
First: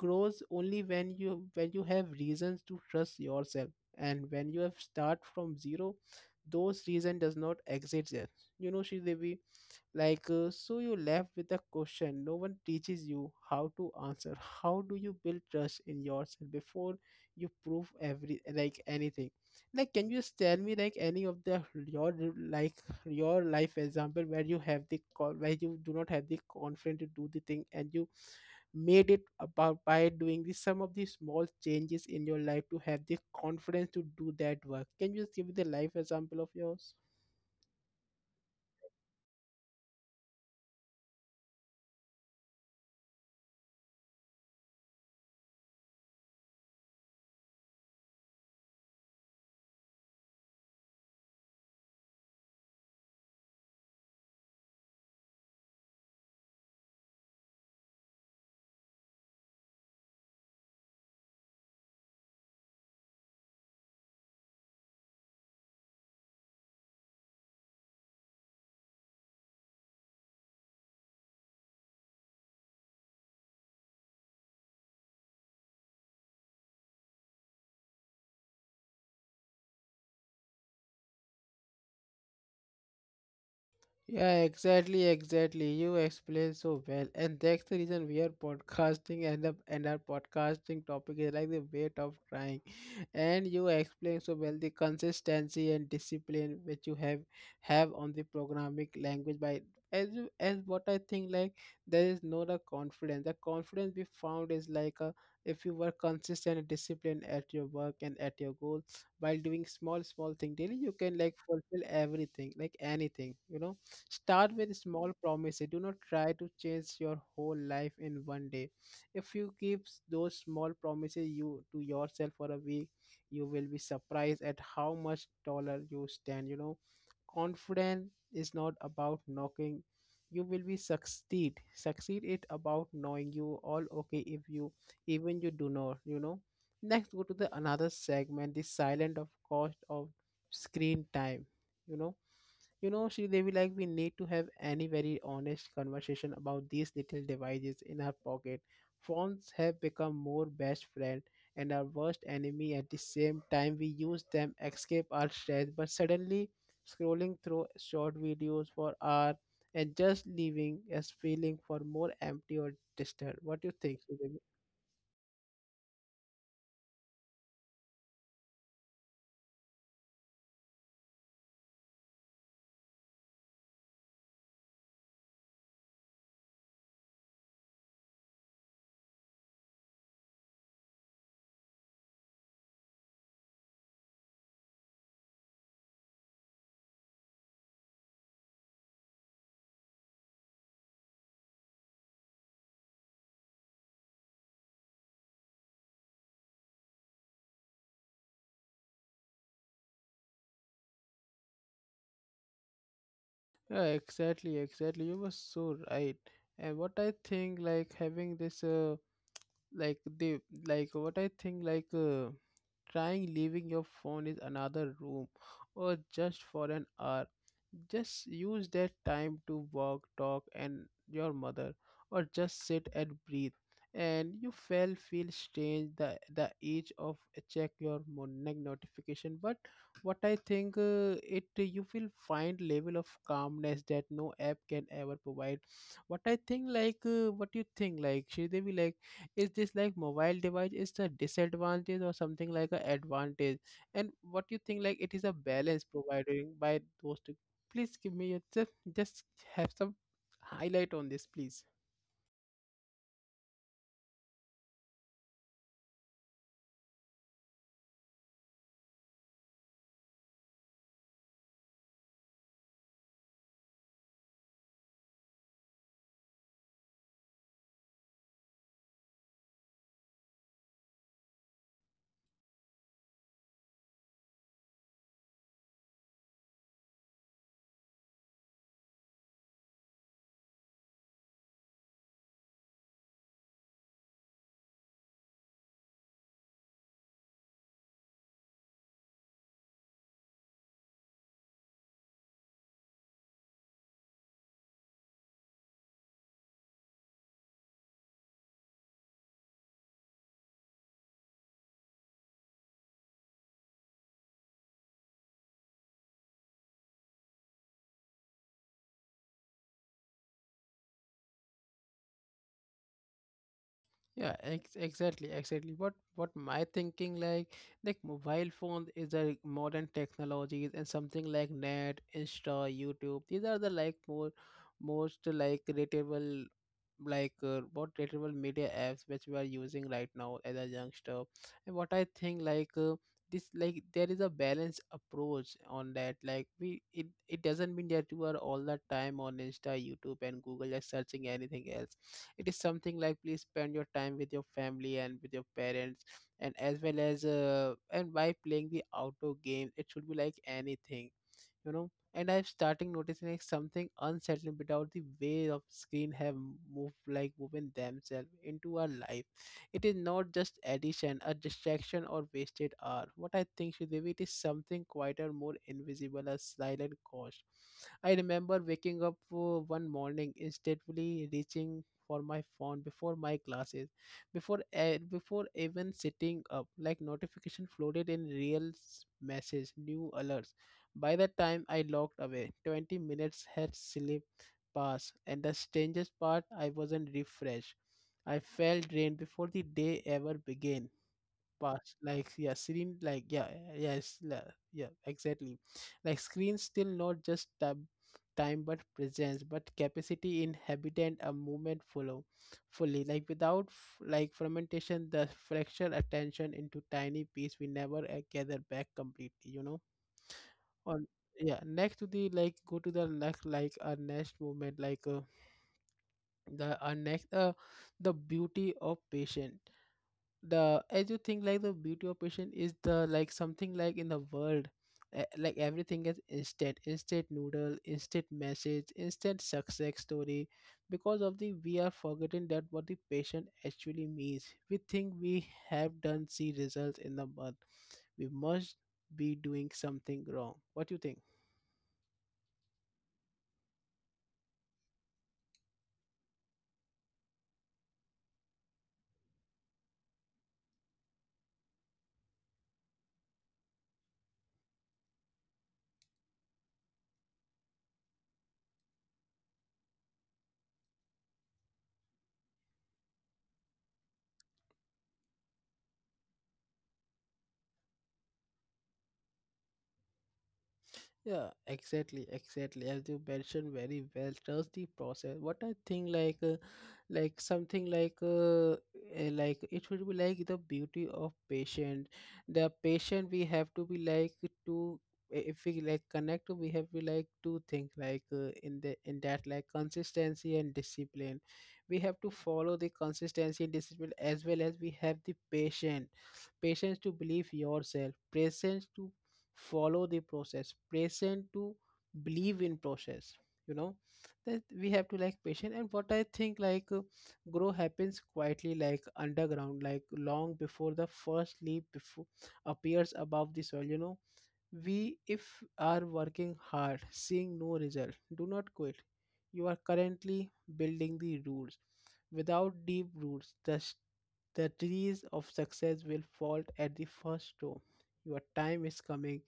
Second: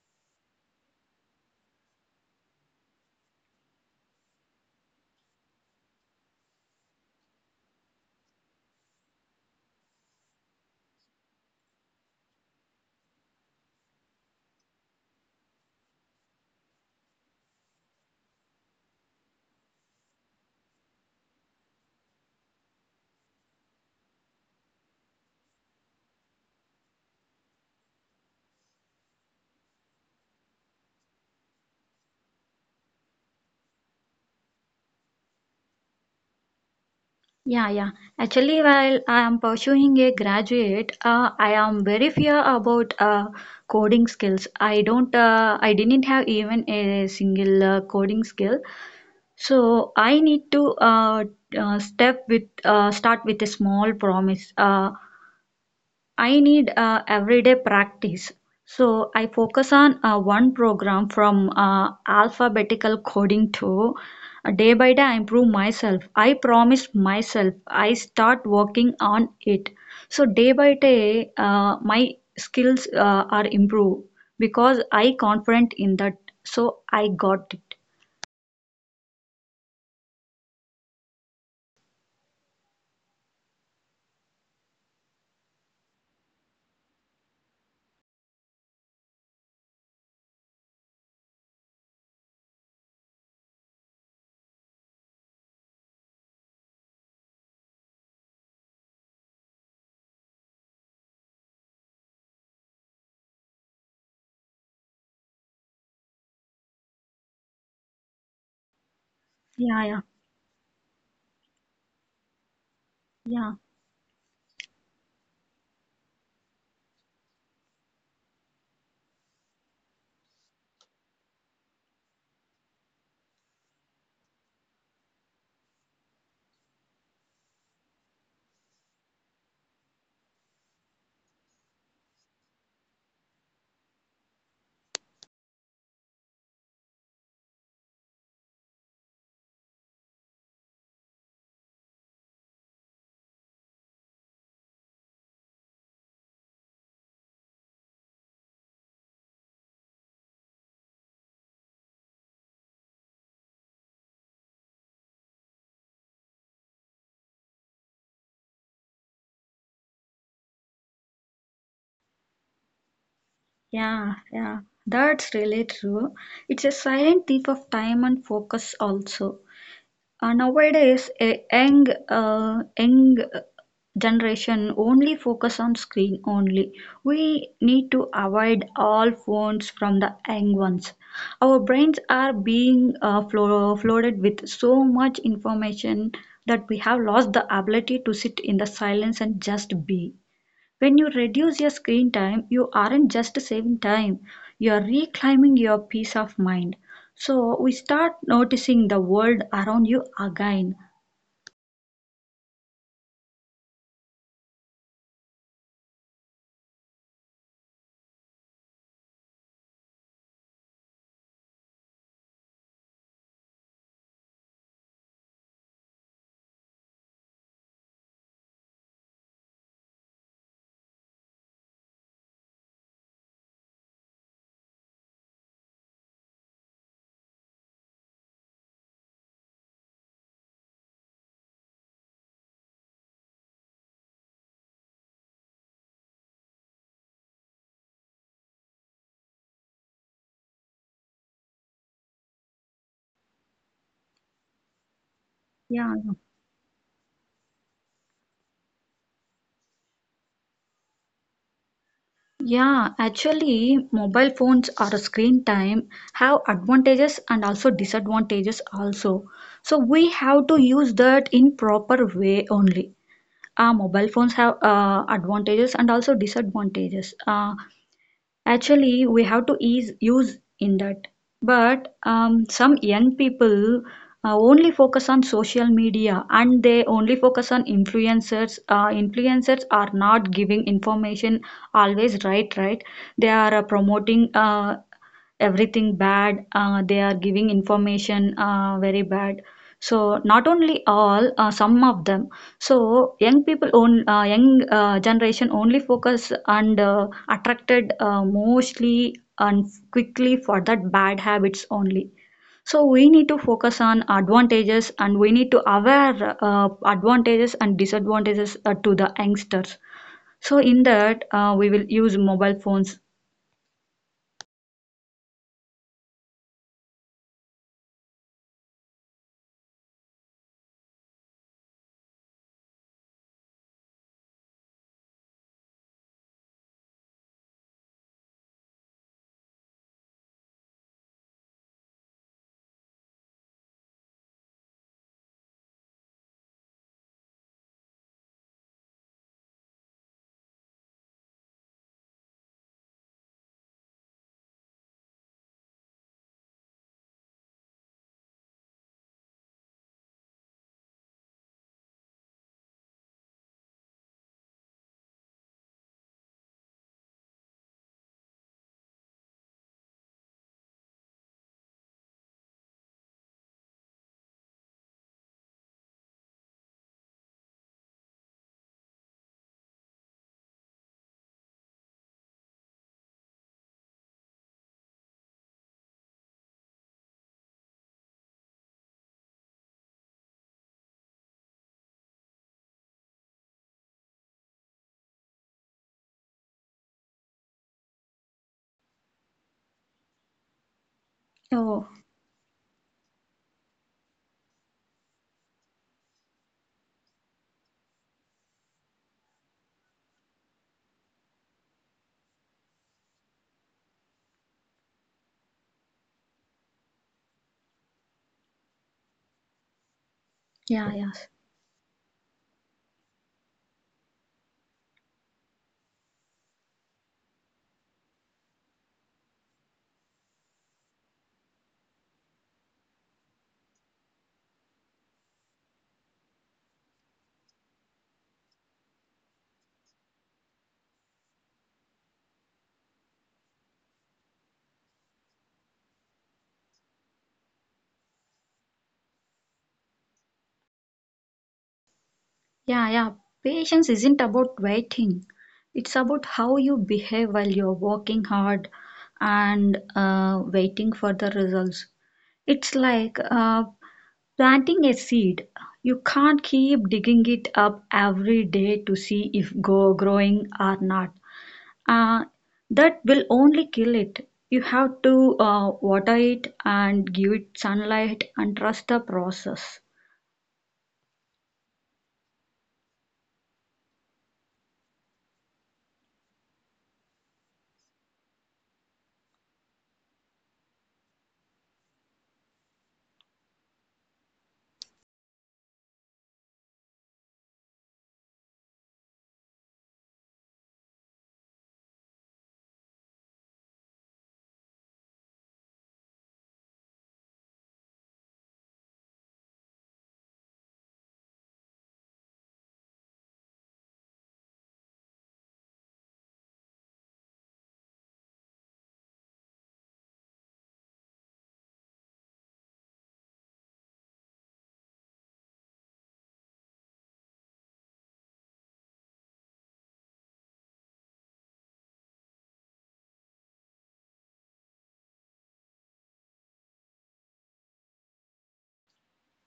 A: grows only when you have reasons to trust yourself, and when you have start from zero, those reason does not exist there, you know, Sri Devi. So you left with a question no one teaches you how to answer. How do you build trust in yourself before you prove every, like, anything? Like, can you just tell me, like, any of the your, like, your life example where you have the where you do not have the confidence to do the thing, and you made it about by doing this some of these small changes in your life to have the confidence to do that work? Can you just give me the life example of yours?
B: Yeah, yeah. Actually, while I am pursuing a graduate, I am very fear about coding skills. I didn't have even a single coding skill. So I need to step with, start with a small promise. I need everyday practice. So I focus on one program from alphabetical coding to day by day I improve myself. I promise myself I start working on it. So day by day my skills are improved because I confident in that. So I got it.
A: Yeah, exactly, exactly. You explain so well, and that's the reason we are podcasting, and the and our podcasting topic is like the weight of trying. And you explain so well the consistency and discipline which you have on the programming language by as what I think, like, there is no the confidence. The confidence we found is like a, if you were consistent and disciplined at your work and at your goals while doing
B: Yeah, yeah,
A: small small thing daily, you can, like, fulfill everything, like anything,
B: yeah,
A: you know. Start with small promises. Do not try to change your whole life in one day. If you keep those small promises you to yourself for a week, you will be surprised at how much taller you stand. You know, confidence is not about knocking. You will be succeed. Succeed it about knowing you all okay if you even you do not, you know. Next go to the another segment, the silent of cost of screen time. You know you know, Sri Devi, like we need to have any very honest conversation about these little devices in our pocket. Phones have become more best friend and our worst enemy at the same time. We use them escape our stress, but suddenly scrolling through short videos for hours and just leaving us feeling for more empty or disturbed. What do you think, Sri
B: yeah,
A: Devi?
B: yeah. That's really true. It's a silent thief of time and focus also. Nowadays, a young generation only focus on screen only. We need to avoid all phones from the young ones. Our brains are being flooded with so much information that we have lost the ability to sit in the silence and just be. When you reduce your screen time, you aren't just saving time, you are reclaiming your peace of mind. So we start noticing the world around you again.
A: Yeah, exactly, exactly. You were so right. And what I think, like, having this like they, like what I think, like trying leaving your phone is another room, or just for an hour, just use that time to walk, talk, and your mother, or just sit and breathe. And you feel strange the age of check your morning notification, but what I think it you will find level of calmness that no app can ever provide. What I think, like, what you think, like, Sridevi, like is this like mobile device is the disadvantage or something like a advantage, and what you think, like it is a
B: Yeah.
A: balance provided by those, please give me a, just have some highlight on this, please.
B: Yeah, actually, mobile phones or screen time have advantages and also disadvantages also. So we have to use that in proper way only. Mobile phones have advantages and also disadvantages. Actually, we have to ease use in that. But some young people only focus on social media and they only focus on influencers. Influencers are not giving information always, right, right? They are promoting everything bad, they are giving information very bad, so not only all, some of them. So young people own, young generation only focus and attracted mostly and quickly for that bad habits only. So we need to focus on advantages and we need to aware advantages and disadvantages to the youngsters. So in that we will use mobile phones.
A: Yeah exactly, exactly, what my thinking like mobile phone is a modern technologies and something like net Insta YouTube, these are the like more most like rateable, like what rateable media apps which we are using right now as a youngster. And what I think, like this like there is a balanced approach on that, like we it doesn't mean that you are all the time on Insta YouTube and Google, like searching anything else. It is something like please spend your time with your family and with your parents, and as well as and by playing the outdoor game, it should be like anything, you know. And I'm starting noticing like something unsettling about the way of screen have moved, like moving themselves into our life. It is not just addition a distraction or wasted hour, what I think should be, it is something quieter, more invisible, a silent cost. I remember waking up one morning, instinctively reaching for my phone before my classes, before even sitting up like notification floated in real message new alerts. By the time I locked away, 20 minutes had slipped past, and the strangest part, I wasn't refreshed. I felt drained before the day ever began.
B: Oh,
A: Past, like, yeah, screen, like, yeah, yes, yeah, exactly. Like, screen still not just time but presence but capacity in a moment follow fully, like without like fermentation the fracture attention into tiny piece we never gather back completely, you know.
B: yeah,
A: Or
B: yeah.
A: yeah, next to the like go to the next, like next movement, like the next the beauty of patient. The as you think like the beauty of patient is the like something like in the world, like everything is instant, instant noodle, instant message, instant success story. Because of the we are forgetting that what the patient actually means. We think we have done see results in the month we must be doing something wrong. What do you think?
B: Yeah, yeah. Patience isn't about waiting. It's about how you behave while you're working hard and waiting for the results. It's like planting a seed. You can't keep digging it up every day to see if go growing or not. Uh, that will only kill it. You have to water it and give it sunlight and trust the process.
A: Yeah, exactly, exactly. As you mentioned very well, trust the process. What I think, like something like, like it should be like the beauty of patient. The patient we have to be like to if we like connect, we have to like two things, like in the in that like consistency and discipline. We have to follow the consistency and discipline as well as we have the patient patience to believe yourself, patience to follow the process, patience to believe in process, you know, that we have to like patient. And what I think like grow happens quietly like underground, like long before the first leaf before appears above the soil, you know. We, if are working hard, seeing no result, do not quit. You are currently building the roots. Without deep roots, the trees of success will fall at the first storm. Your time is coming.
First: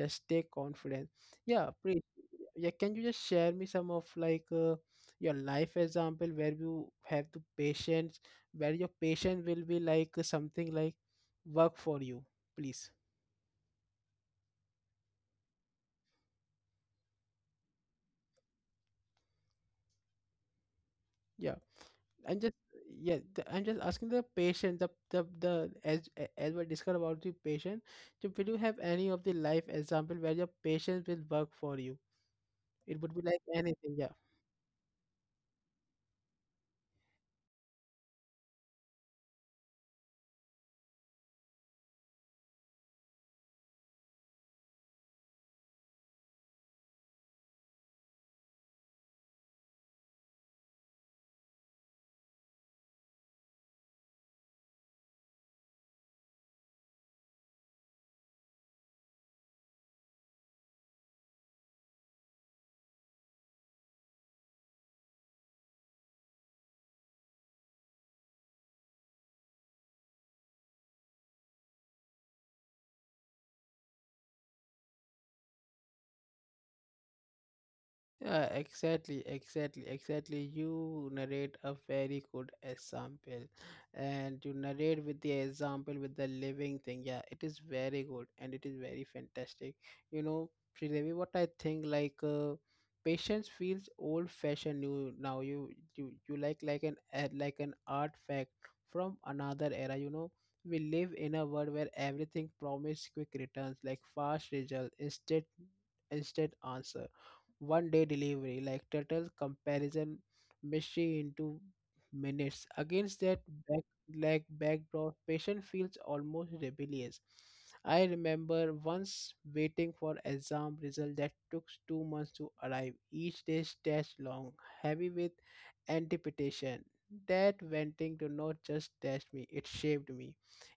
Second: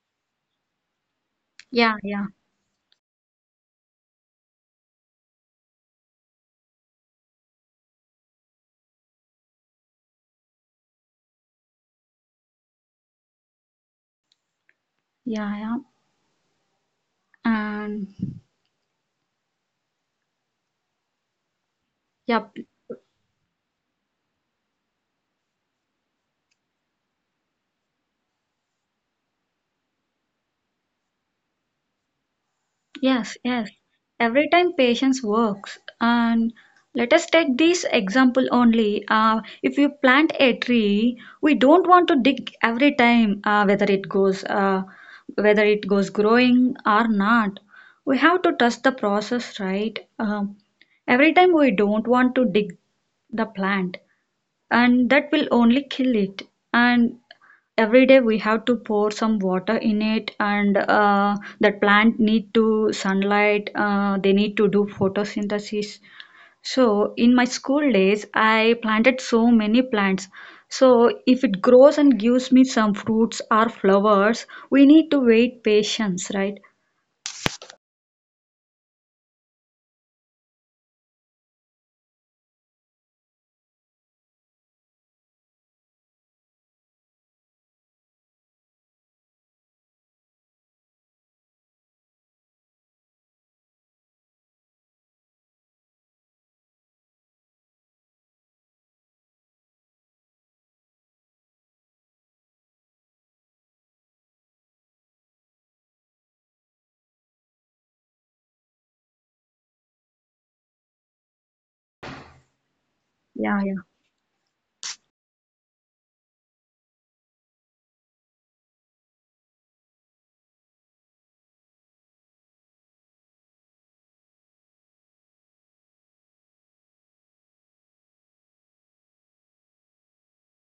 A: Just take confidence. Yeah,
B: Yeah,
A: please.
B: yeah,
A: Yeah, can you just share me some of, like, your life example where you have the patience, where your patience will be like something like work for you, please.
B: yeah, yeah. And
A: Yeah. I'm
B: yeah,
A: just yeah. I'm just asking the patient, the as as we discussed about the patient. So will you have any of the life example where your patience will work for you? It would be
B: yes,
A: like
B: yes.
A: anything, yeah.
B: Every time patience works. And let us take this example only. If you plant a tree, we don't want to dig every time, whether it goes growing or not. We have to trust the process, right? Every time we don't want to dig the plant, and that will only kill it. And every day we have to pour some water in it, and that plant need to sunlight, they need to do photosynthesis. So in my school days I planted so many plants, so if it grows and gives me some fruits or flowers, we need to wait, patience, right?
A: Yeah, exactly, exactly, exactly. You narrate a very good example, and you narrate with the example with the living thing. Yeah, it is very good and it is very fantastic. You know, Sridevi, what I think like patience feels old-fashioned new now. You like an artifact from another era. You know, we live in a world where everything promises quick returns, like fast result, instant answer, one day delivery, like total comparison mystery into minutes against that
B: Yeah, yeah,
A: back like backdrop patient feels almost rebellious. I remember once waiting for exam result that took 2 months to arrive, each day stretched long, heavy with anticipation. That venting do not just test me, it shaped me.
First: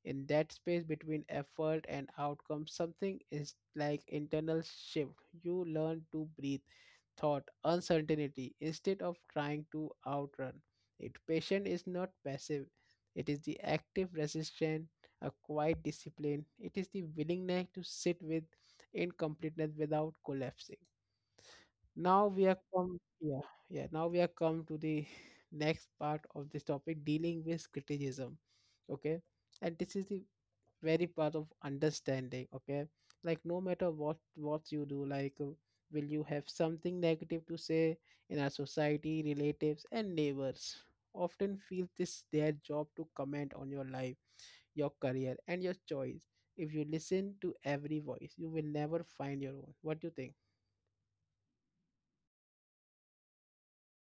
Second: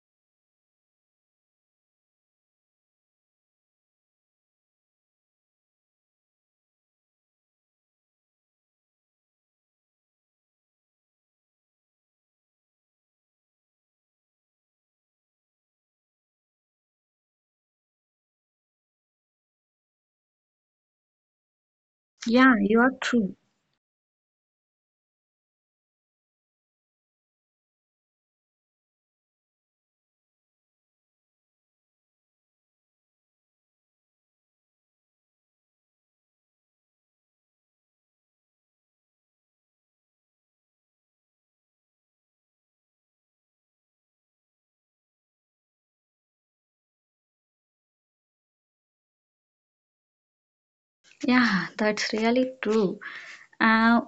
A: In that space between effort and outcome something is like internal shift. You learn to breathe thought uncertainty instead of trying to outrun it. Patience is not passive, it is the active resistance, a quiet discipline, it is the willingness to sit with incompleteness without collapsing. Now we
B: yeah,
A: are
B: you are
A: come,
B: true.
A: yeah, yeah, now we are come to the <laughs> next part of this topic, dealing with criticism. Okay. And this is the very part of understanding. Okay, like no matter what you do, like will you have something negative to say in our society. Relatives and neighbors often feel this their job to comment on your life, your career, and your choice. If you listen to every voice you will never find your own. What do you think?
B: Yeah, that's really true. uh,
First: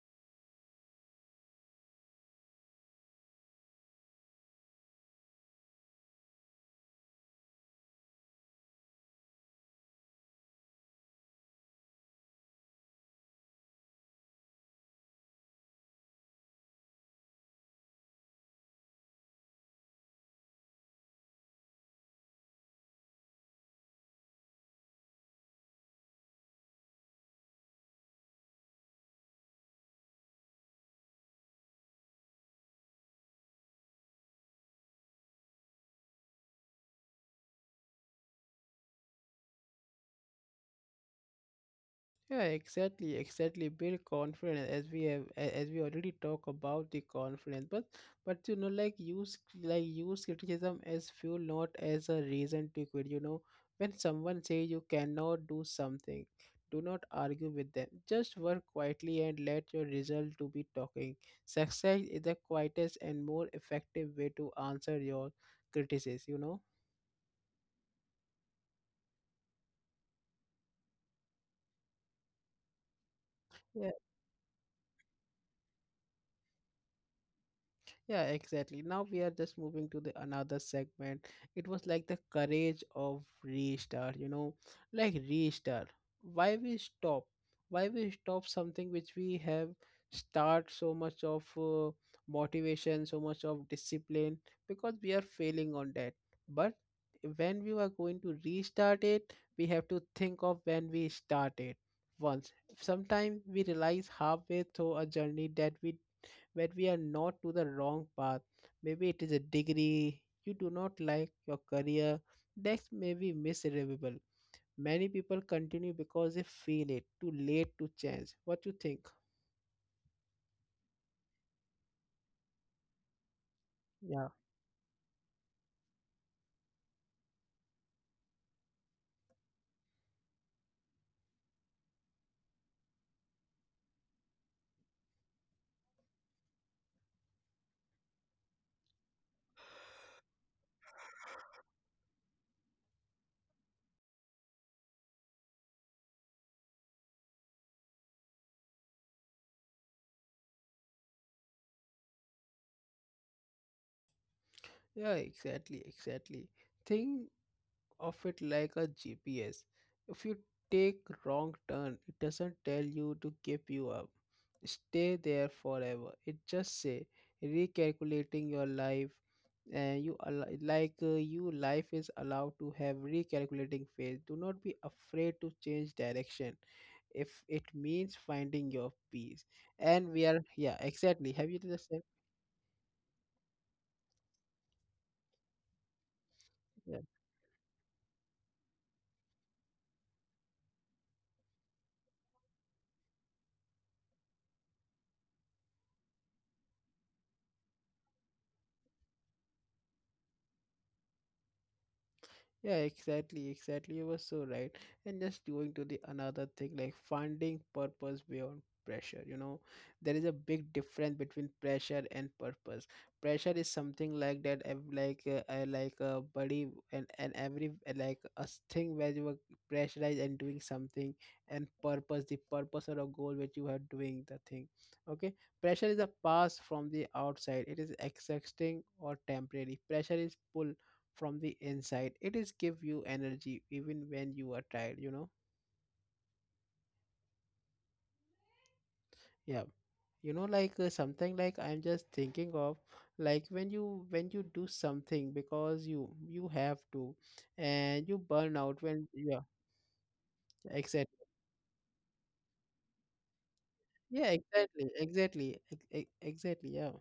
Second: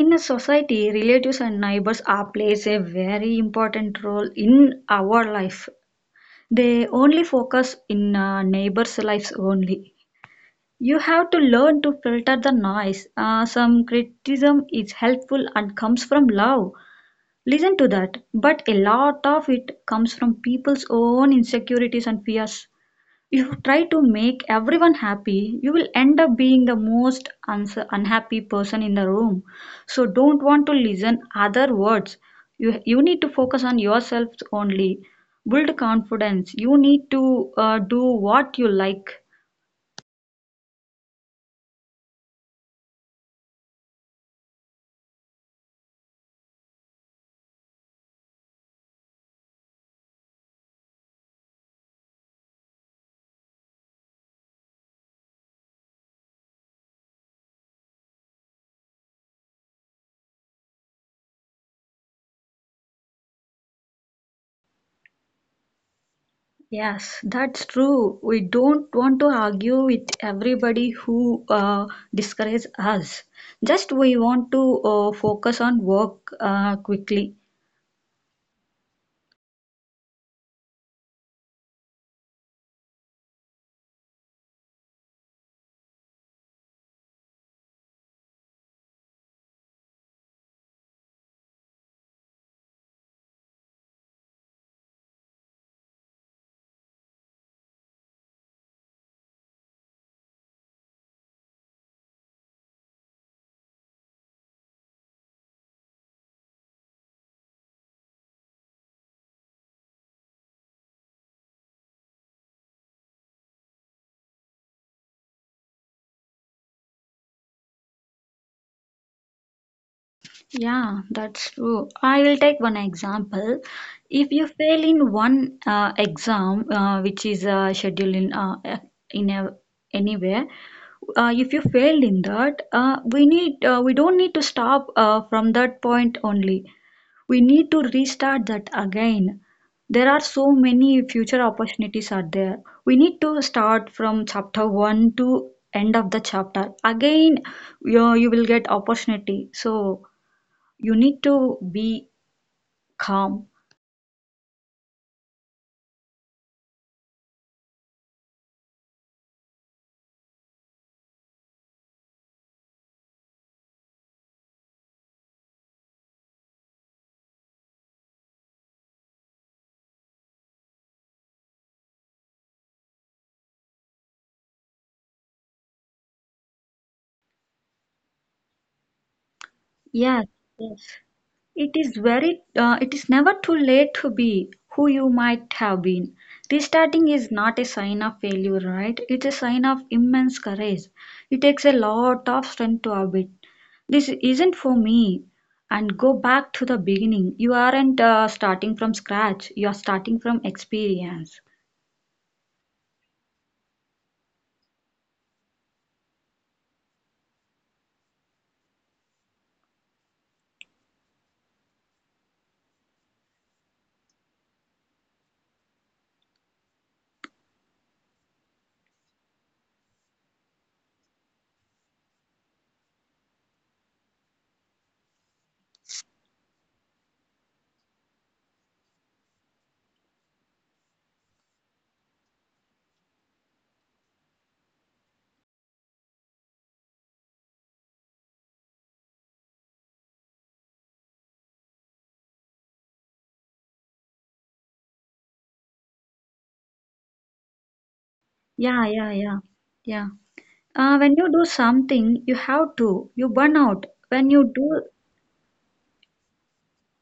B: In a society, relatives and neighbors are plays a very important role in our life. They only focus in neighbors' lives only. You have to learn to filter the noise. Some criticism is helpful and comes from love. Listen to that. But a lot of it comes from people's own insecurities and fears. If you try to make everyone happy, you will end up being the most unhappy person in the room. So don't want to listen other words. You need to focus on yourself only. Build confidence. You need to do what you like.
A: Yeah, exactly, exactly. Build confidence as we as we already talk about the confidence, but you know, like use criticism as fuel, not as a reason to quit. You know, when someone say you cannot do something, do not argue with them. Just work quietly and let your result to be talking. Success is the quietest and more effective way to answer your criticism. You know.
B: Yes, that's true. We don't want to argue with everybody who uh, discourages us. Just we want to focus on work quickly.
A: Yeah, exactly. Now we are just moving to the another segment. It was like the courage of restart, you know, like restart. Why we stop? Why we stop something which we have start so much of motivation, so much of discipline, because we are failing on that. But when we are going to restart it, we have to think of when we start it once. Sometimes we realize halfway through a journey that we where we are not to the wrong path. Maybe it is a degree you do not like, your career, that's maybe miserable. Many people continue because they feel it too late to change. What you think?
B: Yeah, that's true. I will take one example.
A: Yeah.
B: If you fail in one exam, which is scheduled in anywhere, if you failed in that, uh, we don't need to stop from that point only. We need to restart that again. There are so many future opportunities are there. We need to start from chapter one to end of the chapter. Again, you will get opportunity. So you need to be calm.
A: Yeah, exactly, exactly. Thing of it like a GPS. If you take wrong turn, it doesn't tell you to keep you up. Stay there forever. It just say recalculating your life and you al- like you life is allowed to have recalculating phase. Do not be afraid to change direction if it means finding your peace. And we
B: Yes,
A: are, yeah, exactly. Have you done
B: it
A: the
B: is
A: same?
B: very, it is never too late to be who you might have been. Restarting is not a sign of failure, right? It's a sign of immense courage. It takes a lot of strength to admit, this isn't for me, and go back to the beginning. You aren't starting from scratch, you are starting from experience.
A: Yeah, exactly, exactly. You were so right. And just going to the another thing, like finding purpose beyond pressure. There is a big difference between pressure and purpose. Pressure is something like that, I like a body and every thing where you are pressurized and doing something, and purpose, the purpose or a goal which you are doing the thing. Okay, pressure is a pass from the outside. It is exhausting or temporary. Pressure is pull from the inside, it is give you energy even when you are tired, yeah. Something like I'm just thinking of, like when you do something because you have to and you burn out
B: Yeah,
A: when,
B: yeah, yeah,
A: yeah,
B: yeah. When
A: exactly,
B: you do something, you have to. You burn out. When
A: yeah,
B: you do.
A: exactly exactly, yeah.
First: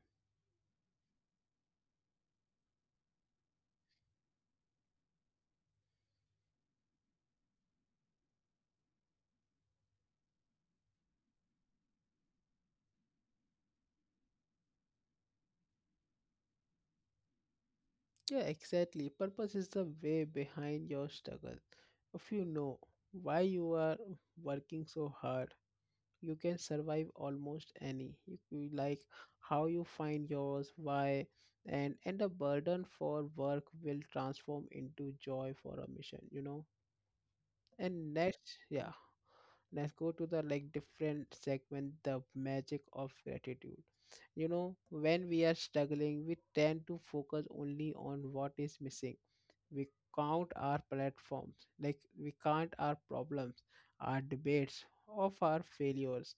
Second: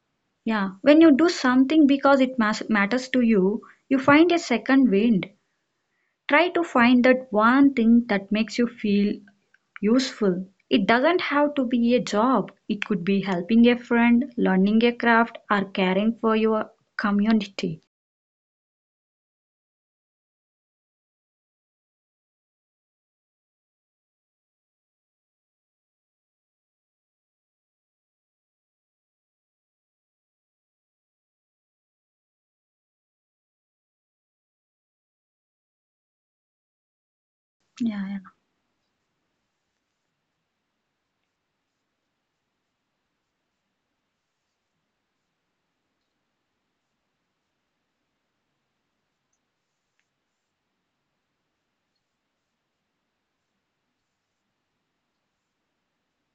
B: Yeah, when you do something because it matters to you, you find a second wind. Try to find that one thing that makes you feel useful. It doesn't have to be a job, it could be helping a friend, learning a craft, or caring for your community.
A: Yeah, exactly, purpose is the way behind your struggle. If you know why you are working so hard, you can survive almost any, you like how you find yours why. And the burden for work will transform into joy for a mission,
B: Yeah,
A: and
B: yeah,
A: next, yeah, let's go to the like different segment, the magic of gratitude. You know, when we are struggling, we tend to focus only on what is missing. We count our platforms, like we count our problems, our debates of our failures.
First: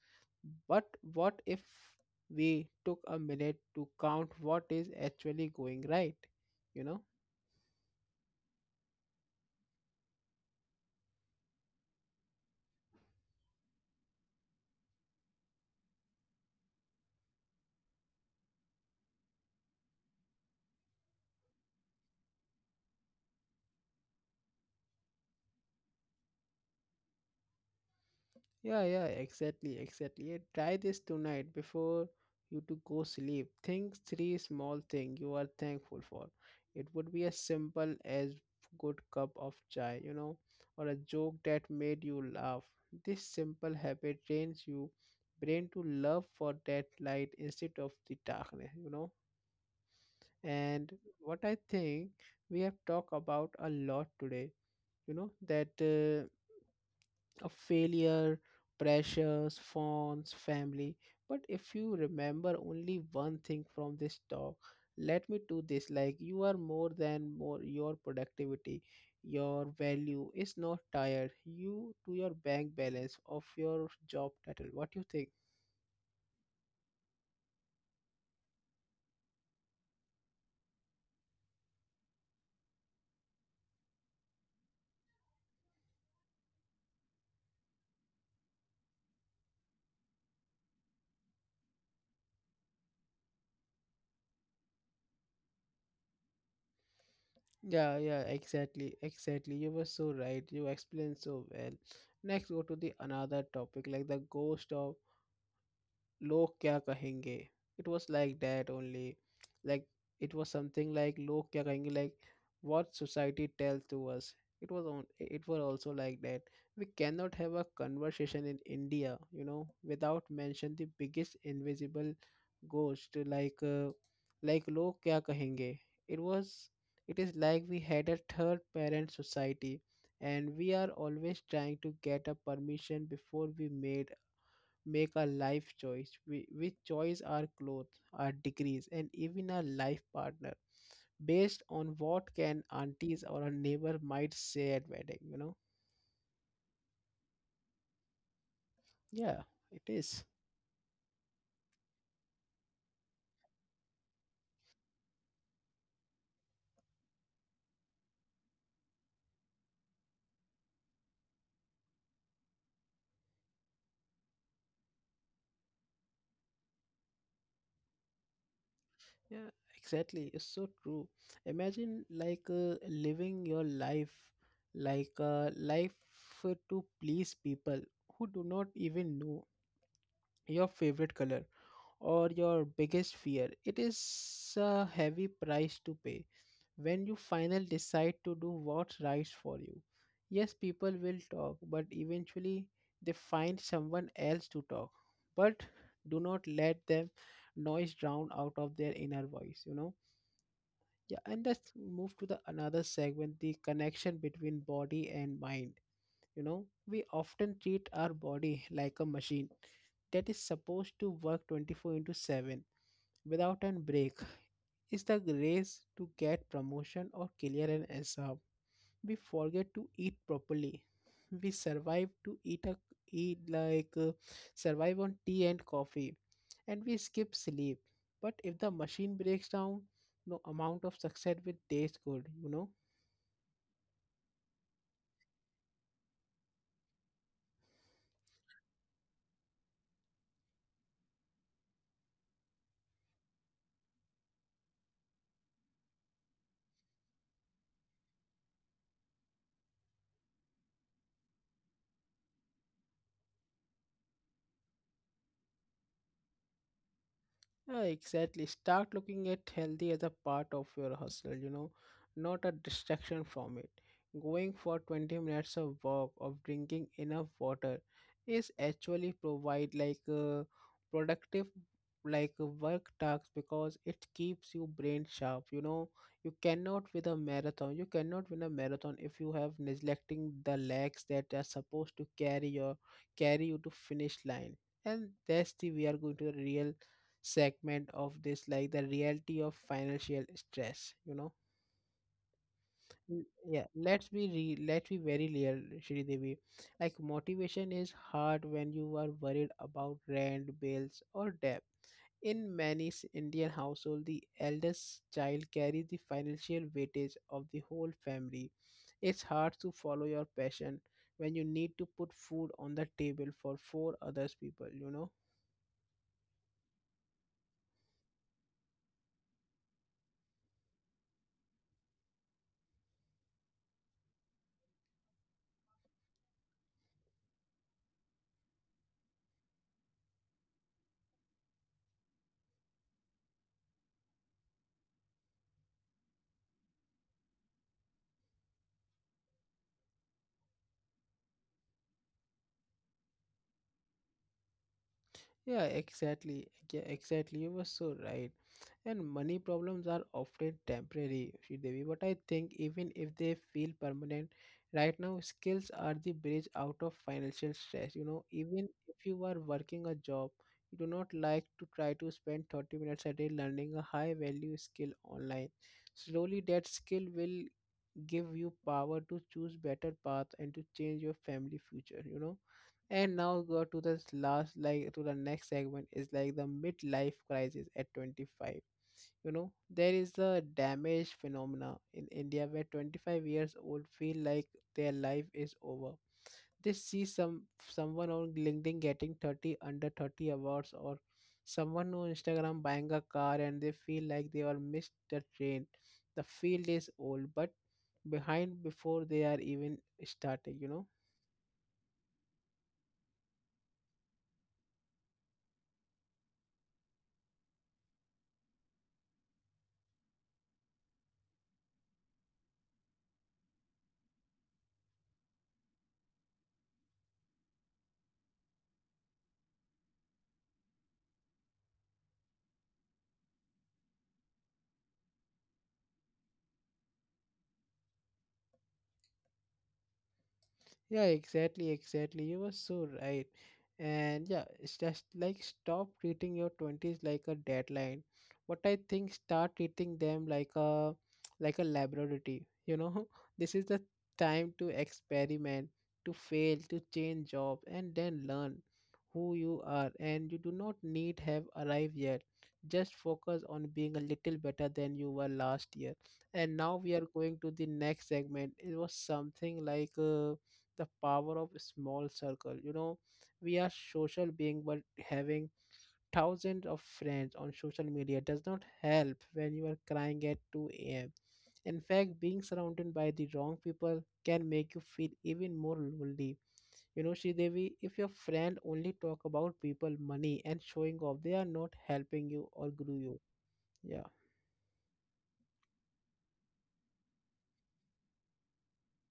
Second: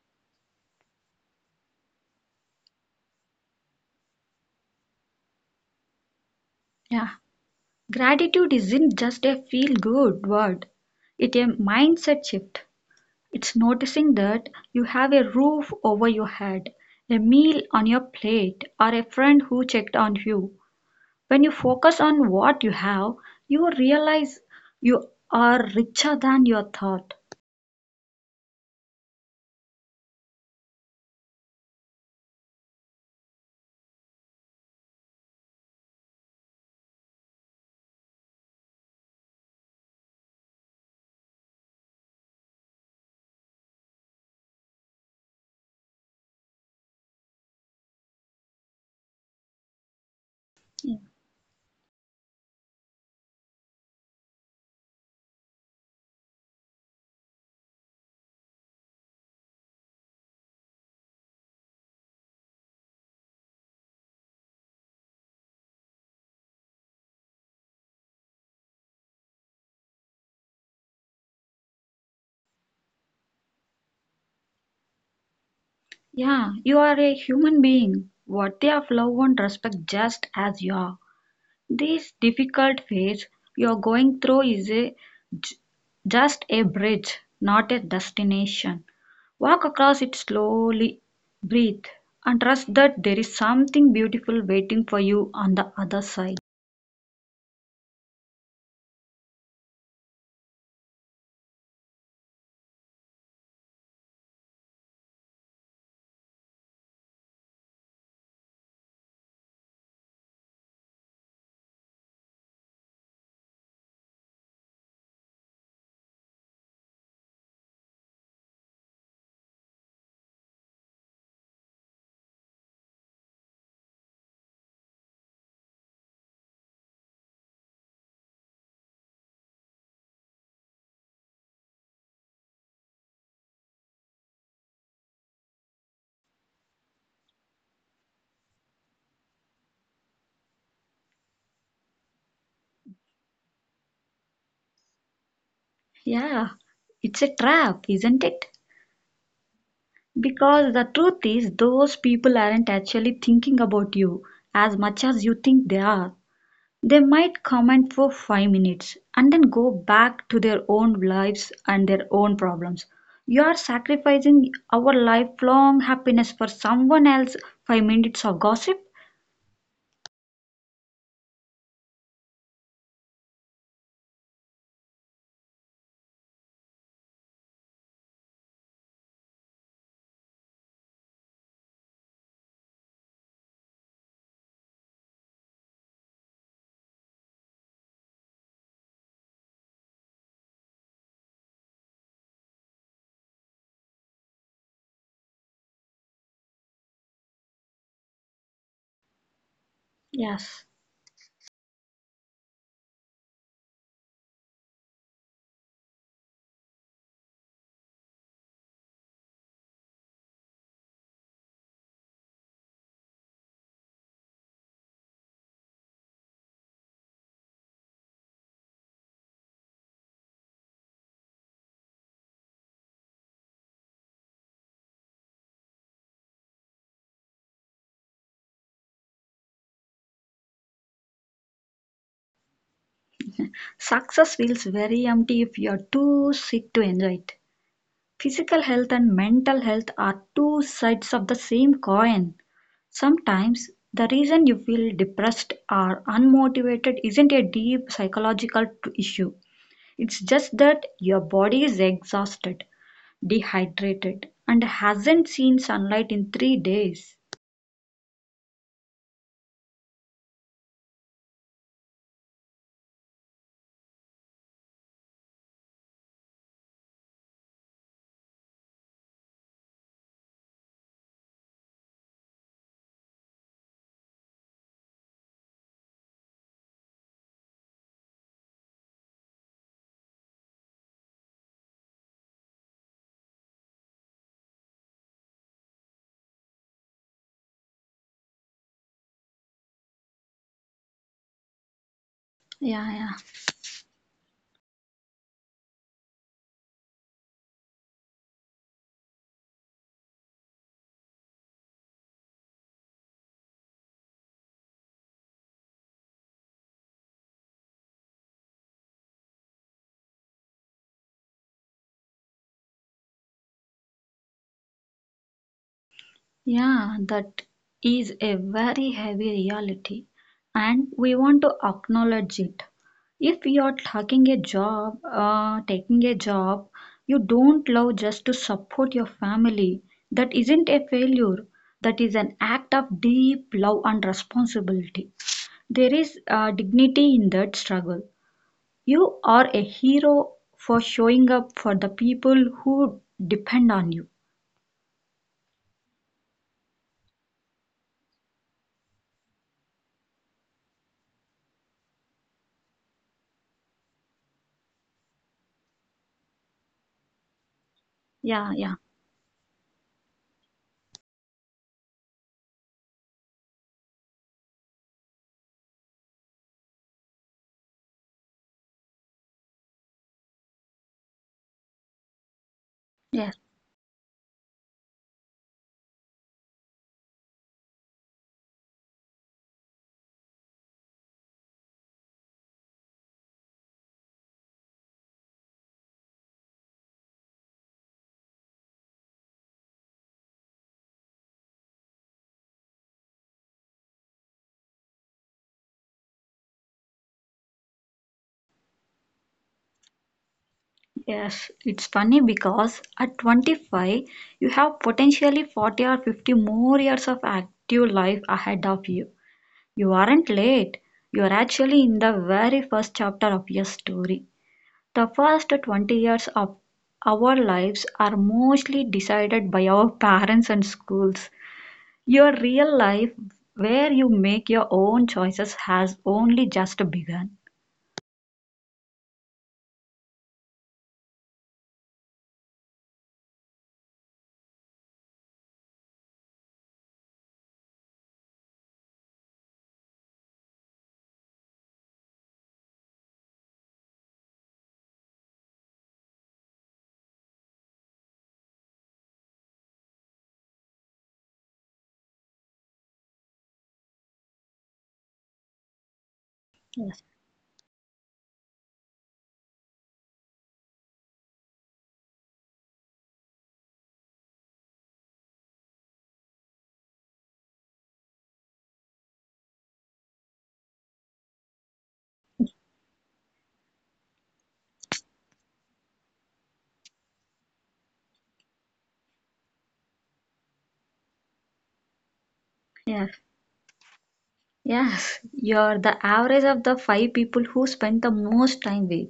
A: But what if we took a minute to count what is actually going right, you know
B: yeah. Gratitude isn't just a feel good word, it's a mindset shift. It's noticing that you have a roof over your head, a meal on your plate, or a friend who checked on you. When you focus on what you have, you realize you are richer than your thought.
A: Yeah, yeah, exactly, exactly. Yeah. Try this tonight before you to go sleep. Think three small thing you are thankful for. It would be as simple as good cup of chai, you know, or a joke that made you laugh. This simple habit trains you brain to love for that light instead of the darkness, And what I think, we have talked about a lot today, you know, that of failure, pressures, phones, family. But if you remember only one thing from this talk, let me do this like you are more than more your productivity, your value is not tired you to your bank balance of your job title. What do you think?
B: Yeah, you are a human being, worthy of love and respect just as you are. This difficult phase you're going through is j- just a bridge, not a destination. Walk across it slowly, breathe, and trust that there is something beautiful waiting for you on the other side.
A: Yeah, yeah, exactly, exactly. You were so right, you explained so well. Next, go to the another topic, like the ghost of लोग क्या कहेंगे. It was like that only, like, it was something like लोग क्या कहेंगे, like, what society tells to us. It was on, it was also like that, we cannot have a conversation in India, you know, without mention the biggest invisible ghost like log kya kahenge. It was, it is like we had a third parent society, and we are always trying to get a permission before we made make a life choice, which choice, our clothes, our degrees, and even our life partner, based on what can aunties or a neighbor might say at wedding. You know?
B: Yeah, it's a trap, isn't it?
A: Yeah, it is.
B: Because the truth is, those people aren't actually thinking about you as much as you think they are. They might comment for five minutes and then go back to their own lives and their own problems. You are sacrificing our lifelong happiness for someone else five minutes of gossip?
A: Yeah, exactly. It's so true. Imagine living your life, life to please people who do not even know your favorite color or your biggest fear. It is a heavy price to pay. When you finally decide to do what's right for you, yes, people will talk, but eventually they find someone else to talk. But do not let them noise drown out of their inner voice,
B: Yes.
A: yeah, and let's move to the another segment, the connection between body and mind. You know, we often treat our body like a machine that is supposed to work 24 into 7 without a break, is the race to get promotion or clear an exam. We forget to eat properly. We survive to eat a eat like survive on tea and coffee, and we skip sleep. But if the machine breaks down, no amount of success will taste good. You know.
B: Success feels very empty if you are too sick to enjoy it. Physical health and mental health are two sides of the same coin. Sometimes the reason you feel depressed or unmotivated isn't a deep psychological issue. It's just that your body is exhausted, dehydrated, and hasn't seen sunlight in three days.
A: Yeah, exactly. Start looking at healthy as a part of your hustle, you know, not a distraction from it. Going for 20 minutes of walk of drinking enough water is actually provide like a productive, like a work task, because it keeps you brain sharp, you cannot with a marathon, you cannot win a marathon if you have neglecting the legs that are supposed to carry you to finish line. And that's the, we are going to the real segment of this, like the reality of financial stress,
B: Yeah, yeah,
A: Yeah, let's be very real, shri devi like motivation is hard when you are worried about rent, bills, or debt. In many Indian households, the eldest child carries the financial weightage of the whole family. It's hard to follow your passion when you need to put food on the table for four others people, you know?
B: yeah, that is a very heavy reality, and we want to acknowledge it. If you're taking a job, you don't love just to support your family, that isn't a failure. That is an act of deep love and responsibility. There is dignity in that struggle. You are a hero for showing up for the people who depend on you.
A: Yeah, exactly. Yeah, exactly. You were so right. And money problems are often temporary, Devi. But I think even if they feel permanent, right now skills are the bridge out of financial stress. You know,
B: Yeah, yeah,
A: even if you are working a job, you do not like, to try to spend 30 minutes a day learning a high value skill online. Slowly, that skill will give you power to choose better paths and to change your family future, and
B: yes,
A: now go to this last, like to the next segment, is like the midlife crisis at 25. You know, there is a damage phenomena in India where 25 years old feel like their life is over. They see someone on LinkedIn getting 30 under 30 awards, or someone on Instagram buying a car, and they feel like they all missed the train. The field is old, but behind before they are even starting,
B: yes. It's funny because at 25, you have potentially 40 or 50 more years of active life ahead of you. You aren't late. You are actually in the very first chapter of your story. The first 20 years of our lives are mostly decided by our <laughs> parents and schools. Your real life, where you make your own choices, has only just begun.
A: Yeah, exactly, exactly. You were so right. And yeah, it's just like stop treating your 20s like a deadline. What I think, start treating them like a laboratory. You know, <laughs> this is the time to experiment, to fail, to change jobs, and then learn who you are. And you do not need have arrived yet. Just focus on being a little better than you were last year. And now we
B: Yes,
A: are going to the next segment. It was something the power of small circle, you know. We are social being, but having thousands of friends on social media does not help when you are crying at 2 a.m. In fact, being surrounded by the wrong people can make you feel even more lonely, you know, Sri Devi. If your friend only talk about people, money, and showing off, they are not helping you or grow
B: yes,
A: you. Yeah.
B: yes, you're the average of the five people who spend the most time with.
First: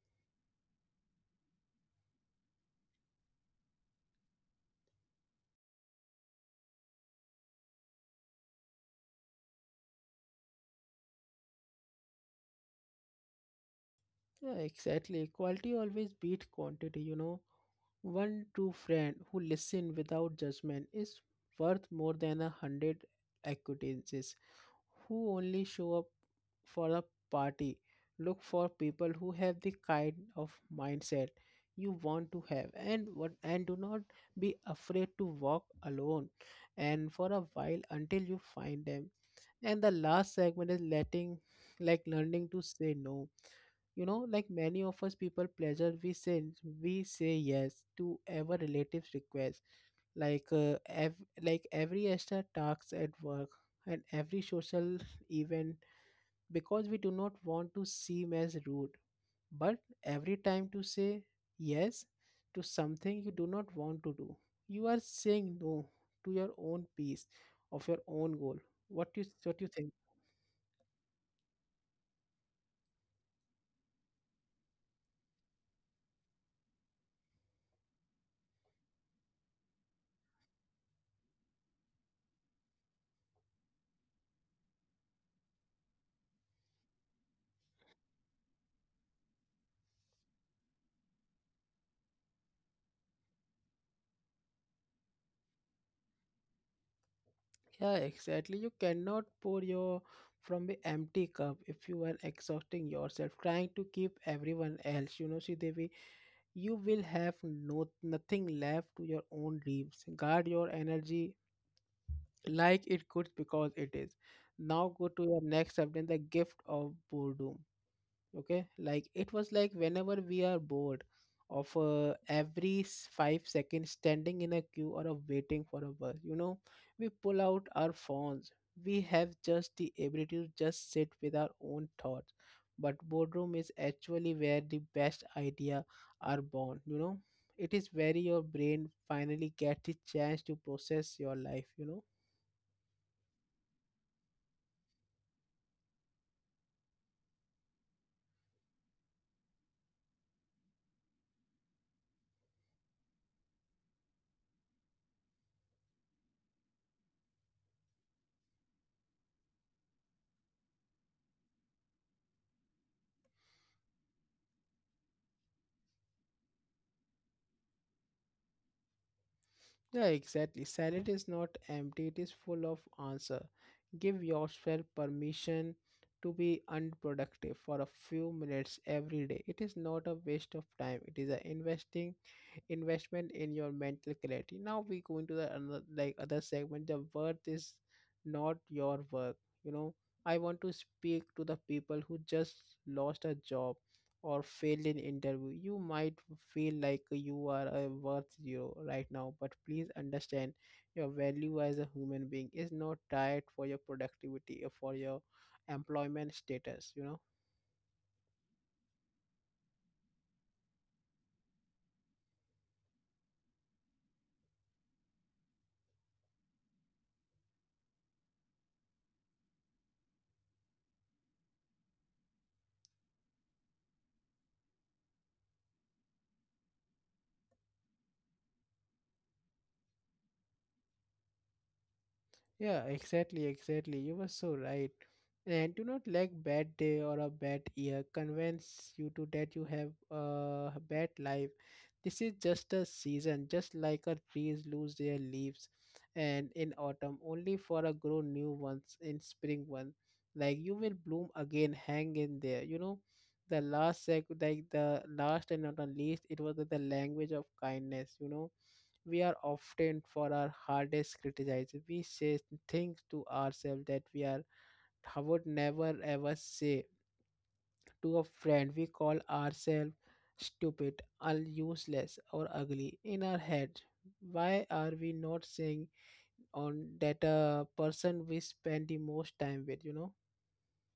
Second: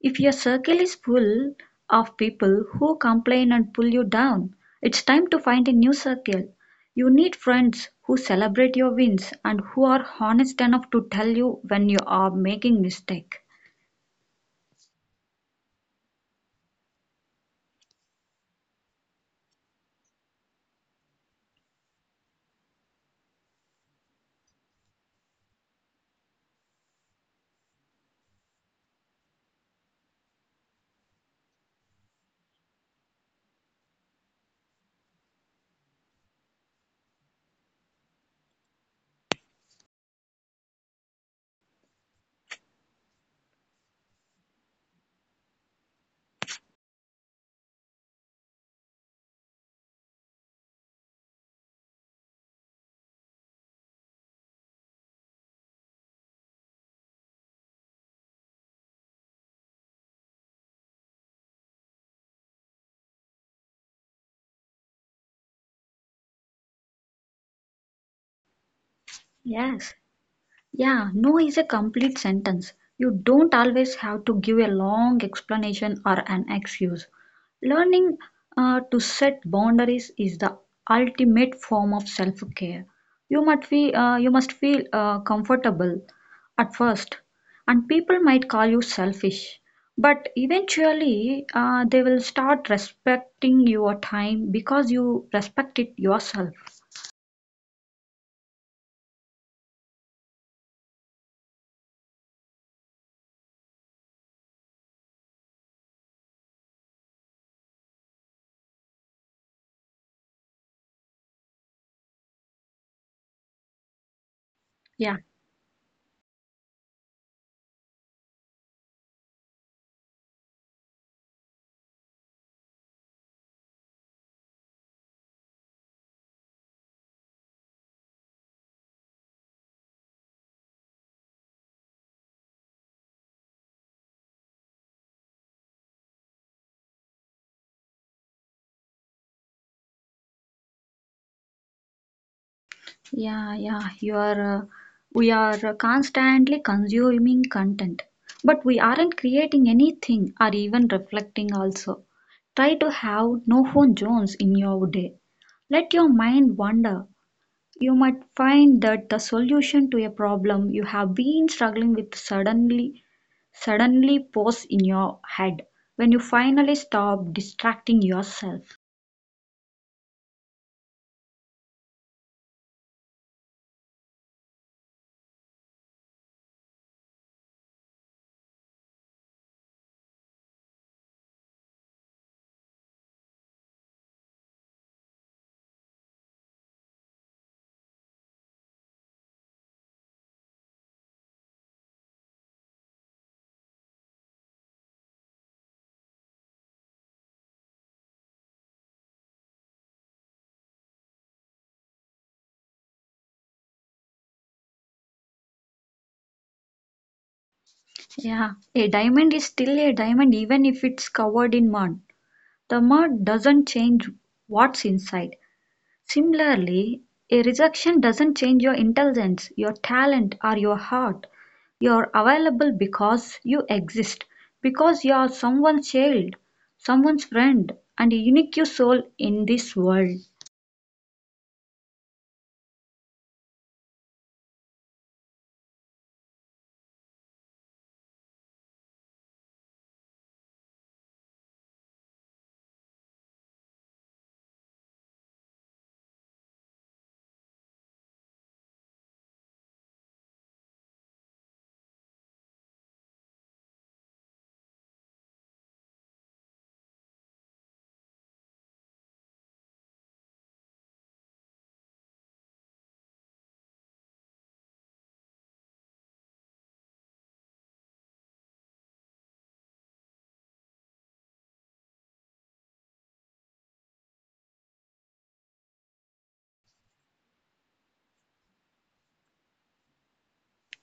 B: If your circle is full of people who complain and pull you down, it's time to find a new circle. You need friends who celebrate your wins and who are honest enough to tell you when you are making mistake.
A: Yeah, exactly. Quality always beat quantity, you know. One true friend who listen without judgment is worth more than a hundred acquaintances who only show up for a party. Look for people who have the kind of mindset you want to have, and what, and do not be afraid to walk alone and for a while until you find them. And the last segment is letting like learning to say no. You know, like many of us people pleasure, we say yes to our relatives request, like every extra task at work and every social event because we do not want to seem as rude. But every time to say yes to something you do not want to do, you are saying no to your own peace of your own goal. What you, what you think?
B: Yes, yeah, no is a complete sentence. You don't always have to give a long explanation or an excuse. Learning to set boundaries is the ultimate form of self-care. You must you must feel comfortable at first, and people might call you selfish, but eventually they will start respecting your time because you respect it yourself.
A: Yeah, exactly. You cannot pour your from an empty cup. If you are exhausting yourself, trying to keep everyone else, you know, Devi, you will have no nothing left to your own dreams. Guard your energy like it could, because it is. Now go
B: Yeah.
A: to your next subject, the gift of boredom. Okay, like it was like whenever we are bored of 5 seconds standing in a queue or of waiting for a bus, you know, we pull out our phones. We have just the ability to just sit with our own thoughts, but boardroom is actually where the best idea are born, you know. It is where your brain finally gets the chance to process your life,
B: Yeah, yeah, you are. We are constantly consuming content, but we aren't creating anything or even reflecting. Also, try to have no phone zones in your day. Let your mind wander. You might find that the solution to a problem you have been struggling with suddenly pops in your head when you finally stop distracting yourself.
A: Yeah, exactly. Salad is not empty, it is full of answer. Give yourself permission to be unproductive for a few minutes every day. It is not a waste of time, it is a investing investment in your mental clarity. Now we go into the another, like other segment. The worth is not your work. You know, I want to speak to the people who just lost a job or failed an interview. You might feel like you are a worth zero right now, but please understand, your value as a human being is not tied for your productivity or for your employment status. You know.
B: Yeah, a diamond is still a diamond even if it's covered in mud. The mud doesn't change what's inside. Similarly, a rejection doesn't change your intelligence, your talent, or your heart. You're available because you exist, because you are someone's child, someone's friend, and a unique soul in this world.
A: Yeah, exactly, exactly. You were so right. And do not let bad day or a bad year convince you to that you have a bad life. This is just a season, just like a trees lose their leaves and in autumn only for a grow new ones in spring one. Like you will bloom again, hang in there. You know, the last and not the least, it was the language of kindness, you know. We are often for our hardest criticized. We say things to ourselves that we are, I would never ever say to a friend. We call ourselves stupid, or useless, or ugly in our head. Why are we not saying on that person we spend the most time with? You know.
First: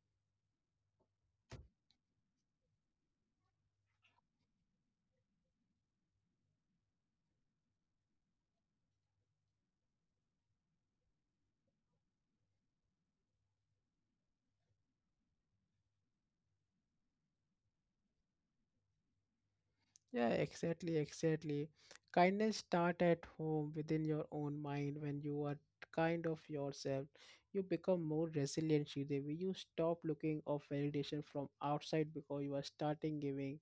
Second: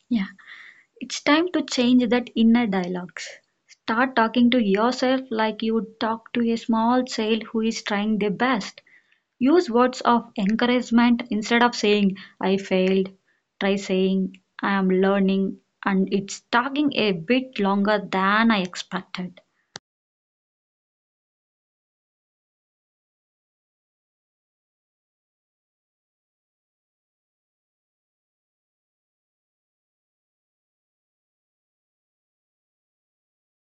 B: Yeah, it's time to change that inner dialogues. Start talking to yourself like you would talk to a small child who is trying their best. Use words of encouragement instead of saying, I failed. Try saying, I am learning, and it's taking a bit longer than I expected.
A: Yeah, exactly, exactly. Kindness start at home within your own mind. When you are kind of yourself, you become more resilient, Shridevi. You stop looking of validation from outside because you are starting giving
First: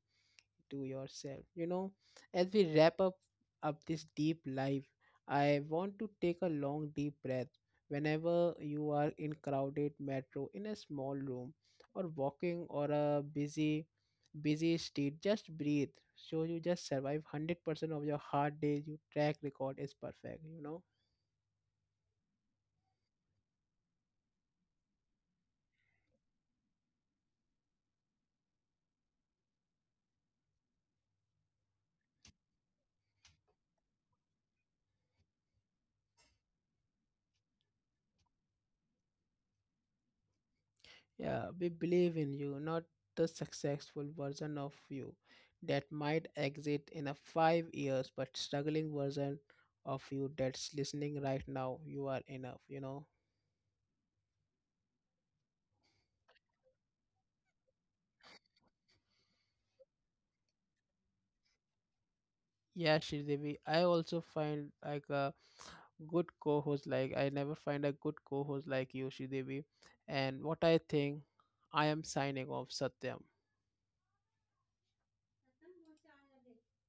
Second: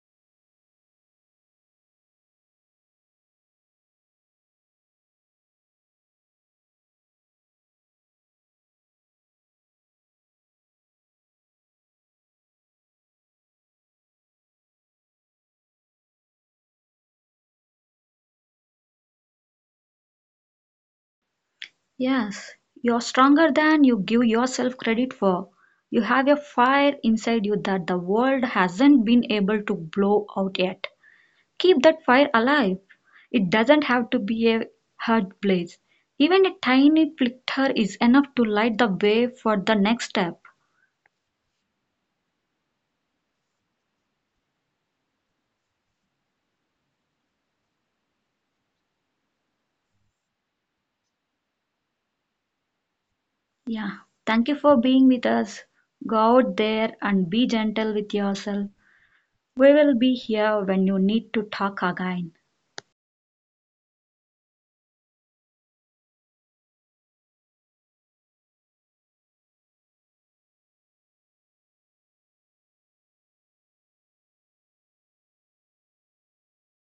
A: to yourself, as we wrap up this deep life, I want to take a long deep breath. Whenever you are in crowded metro, in a small room, or walking or a busy street, just breathe. So you just survive 100% of your hard days, your track record is perfect,
B: Yes, you're stronger than you give yourself credit for. You have a fire inside you that the world hasn't been able to blow out yet. Keep that fire alive. It doesn't have to be a hard blaze. Even a tiny flicker is enough to light the way for the next step.
A: Yeah, we believe in you, not the successful version of you that might exit in a 5 years, but struggling version of you that's listening right now. You are enough, you know.
B: Yeah. Thank you for being with us. Go out there and be gentle with yourself. We will be here when you need to talk again.
A: Yeah, Shridevi, I also find like a good co-host. Like I never find a good co-host like you, Shridevi. And what I think, I am signing off, Satyam.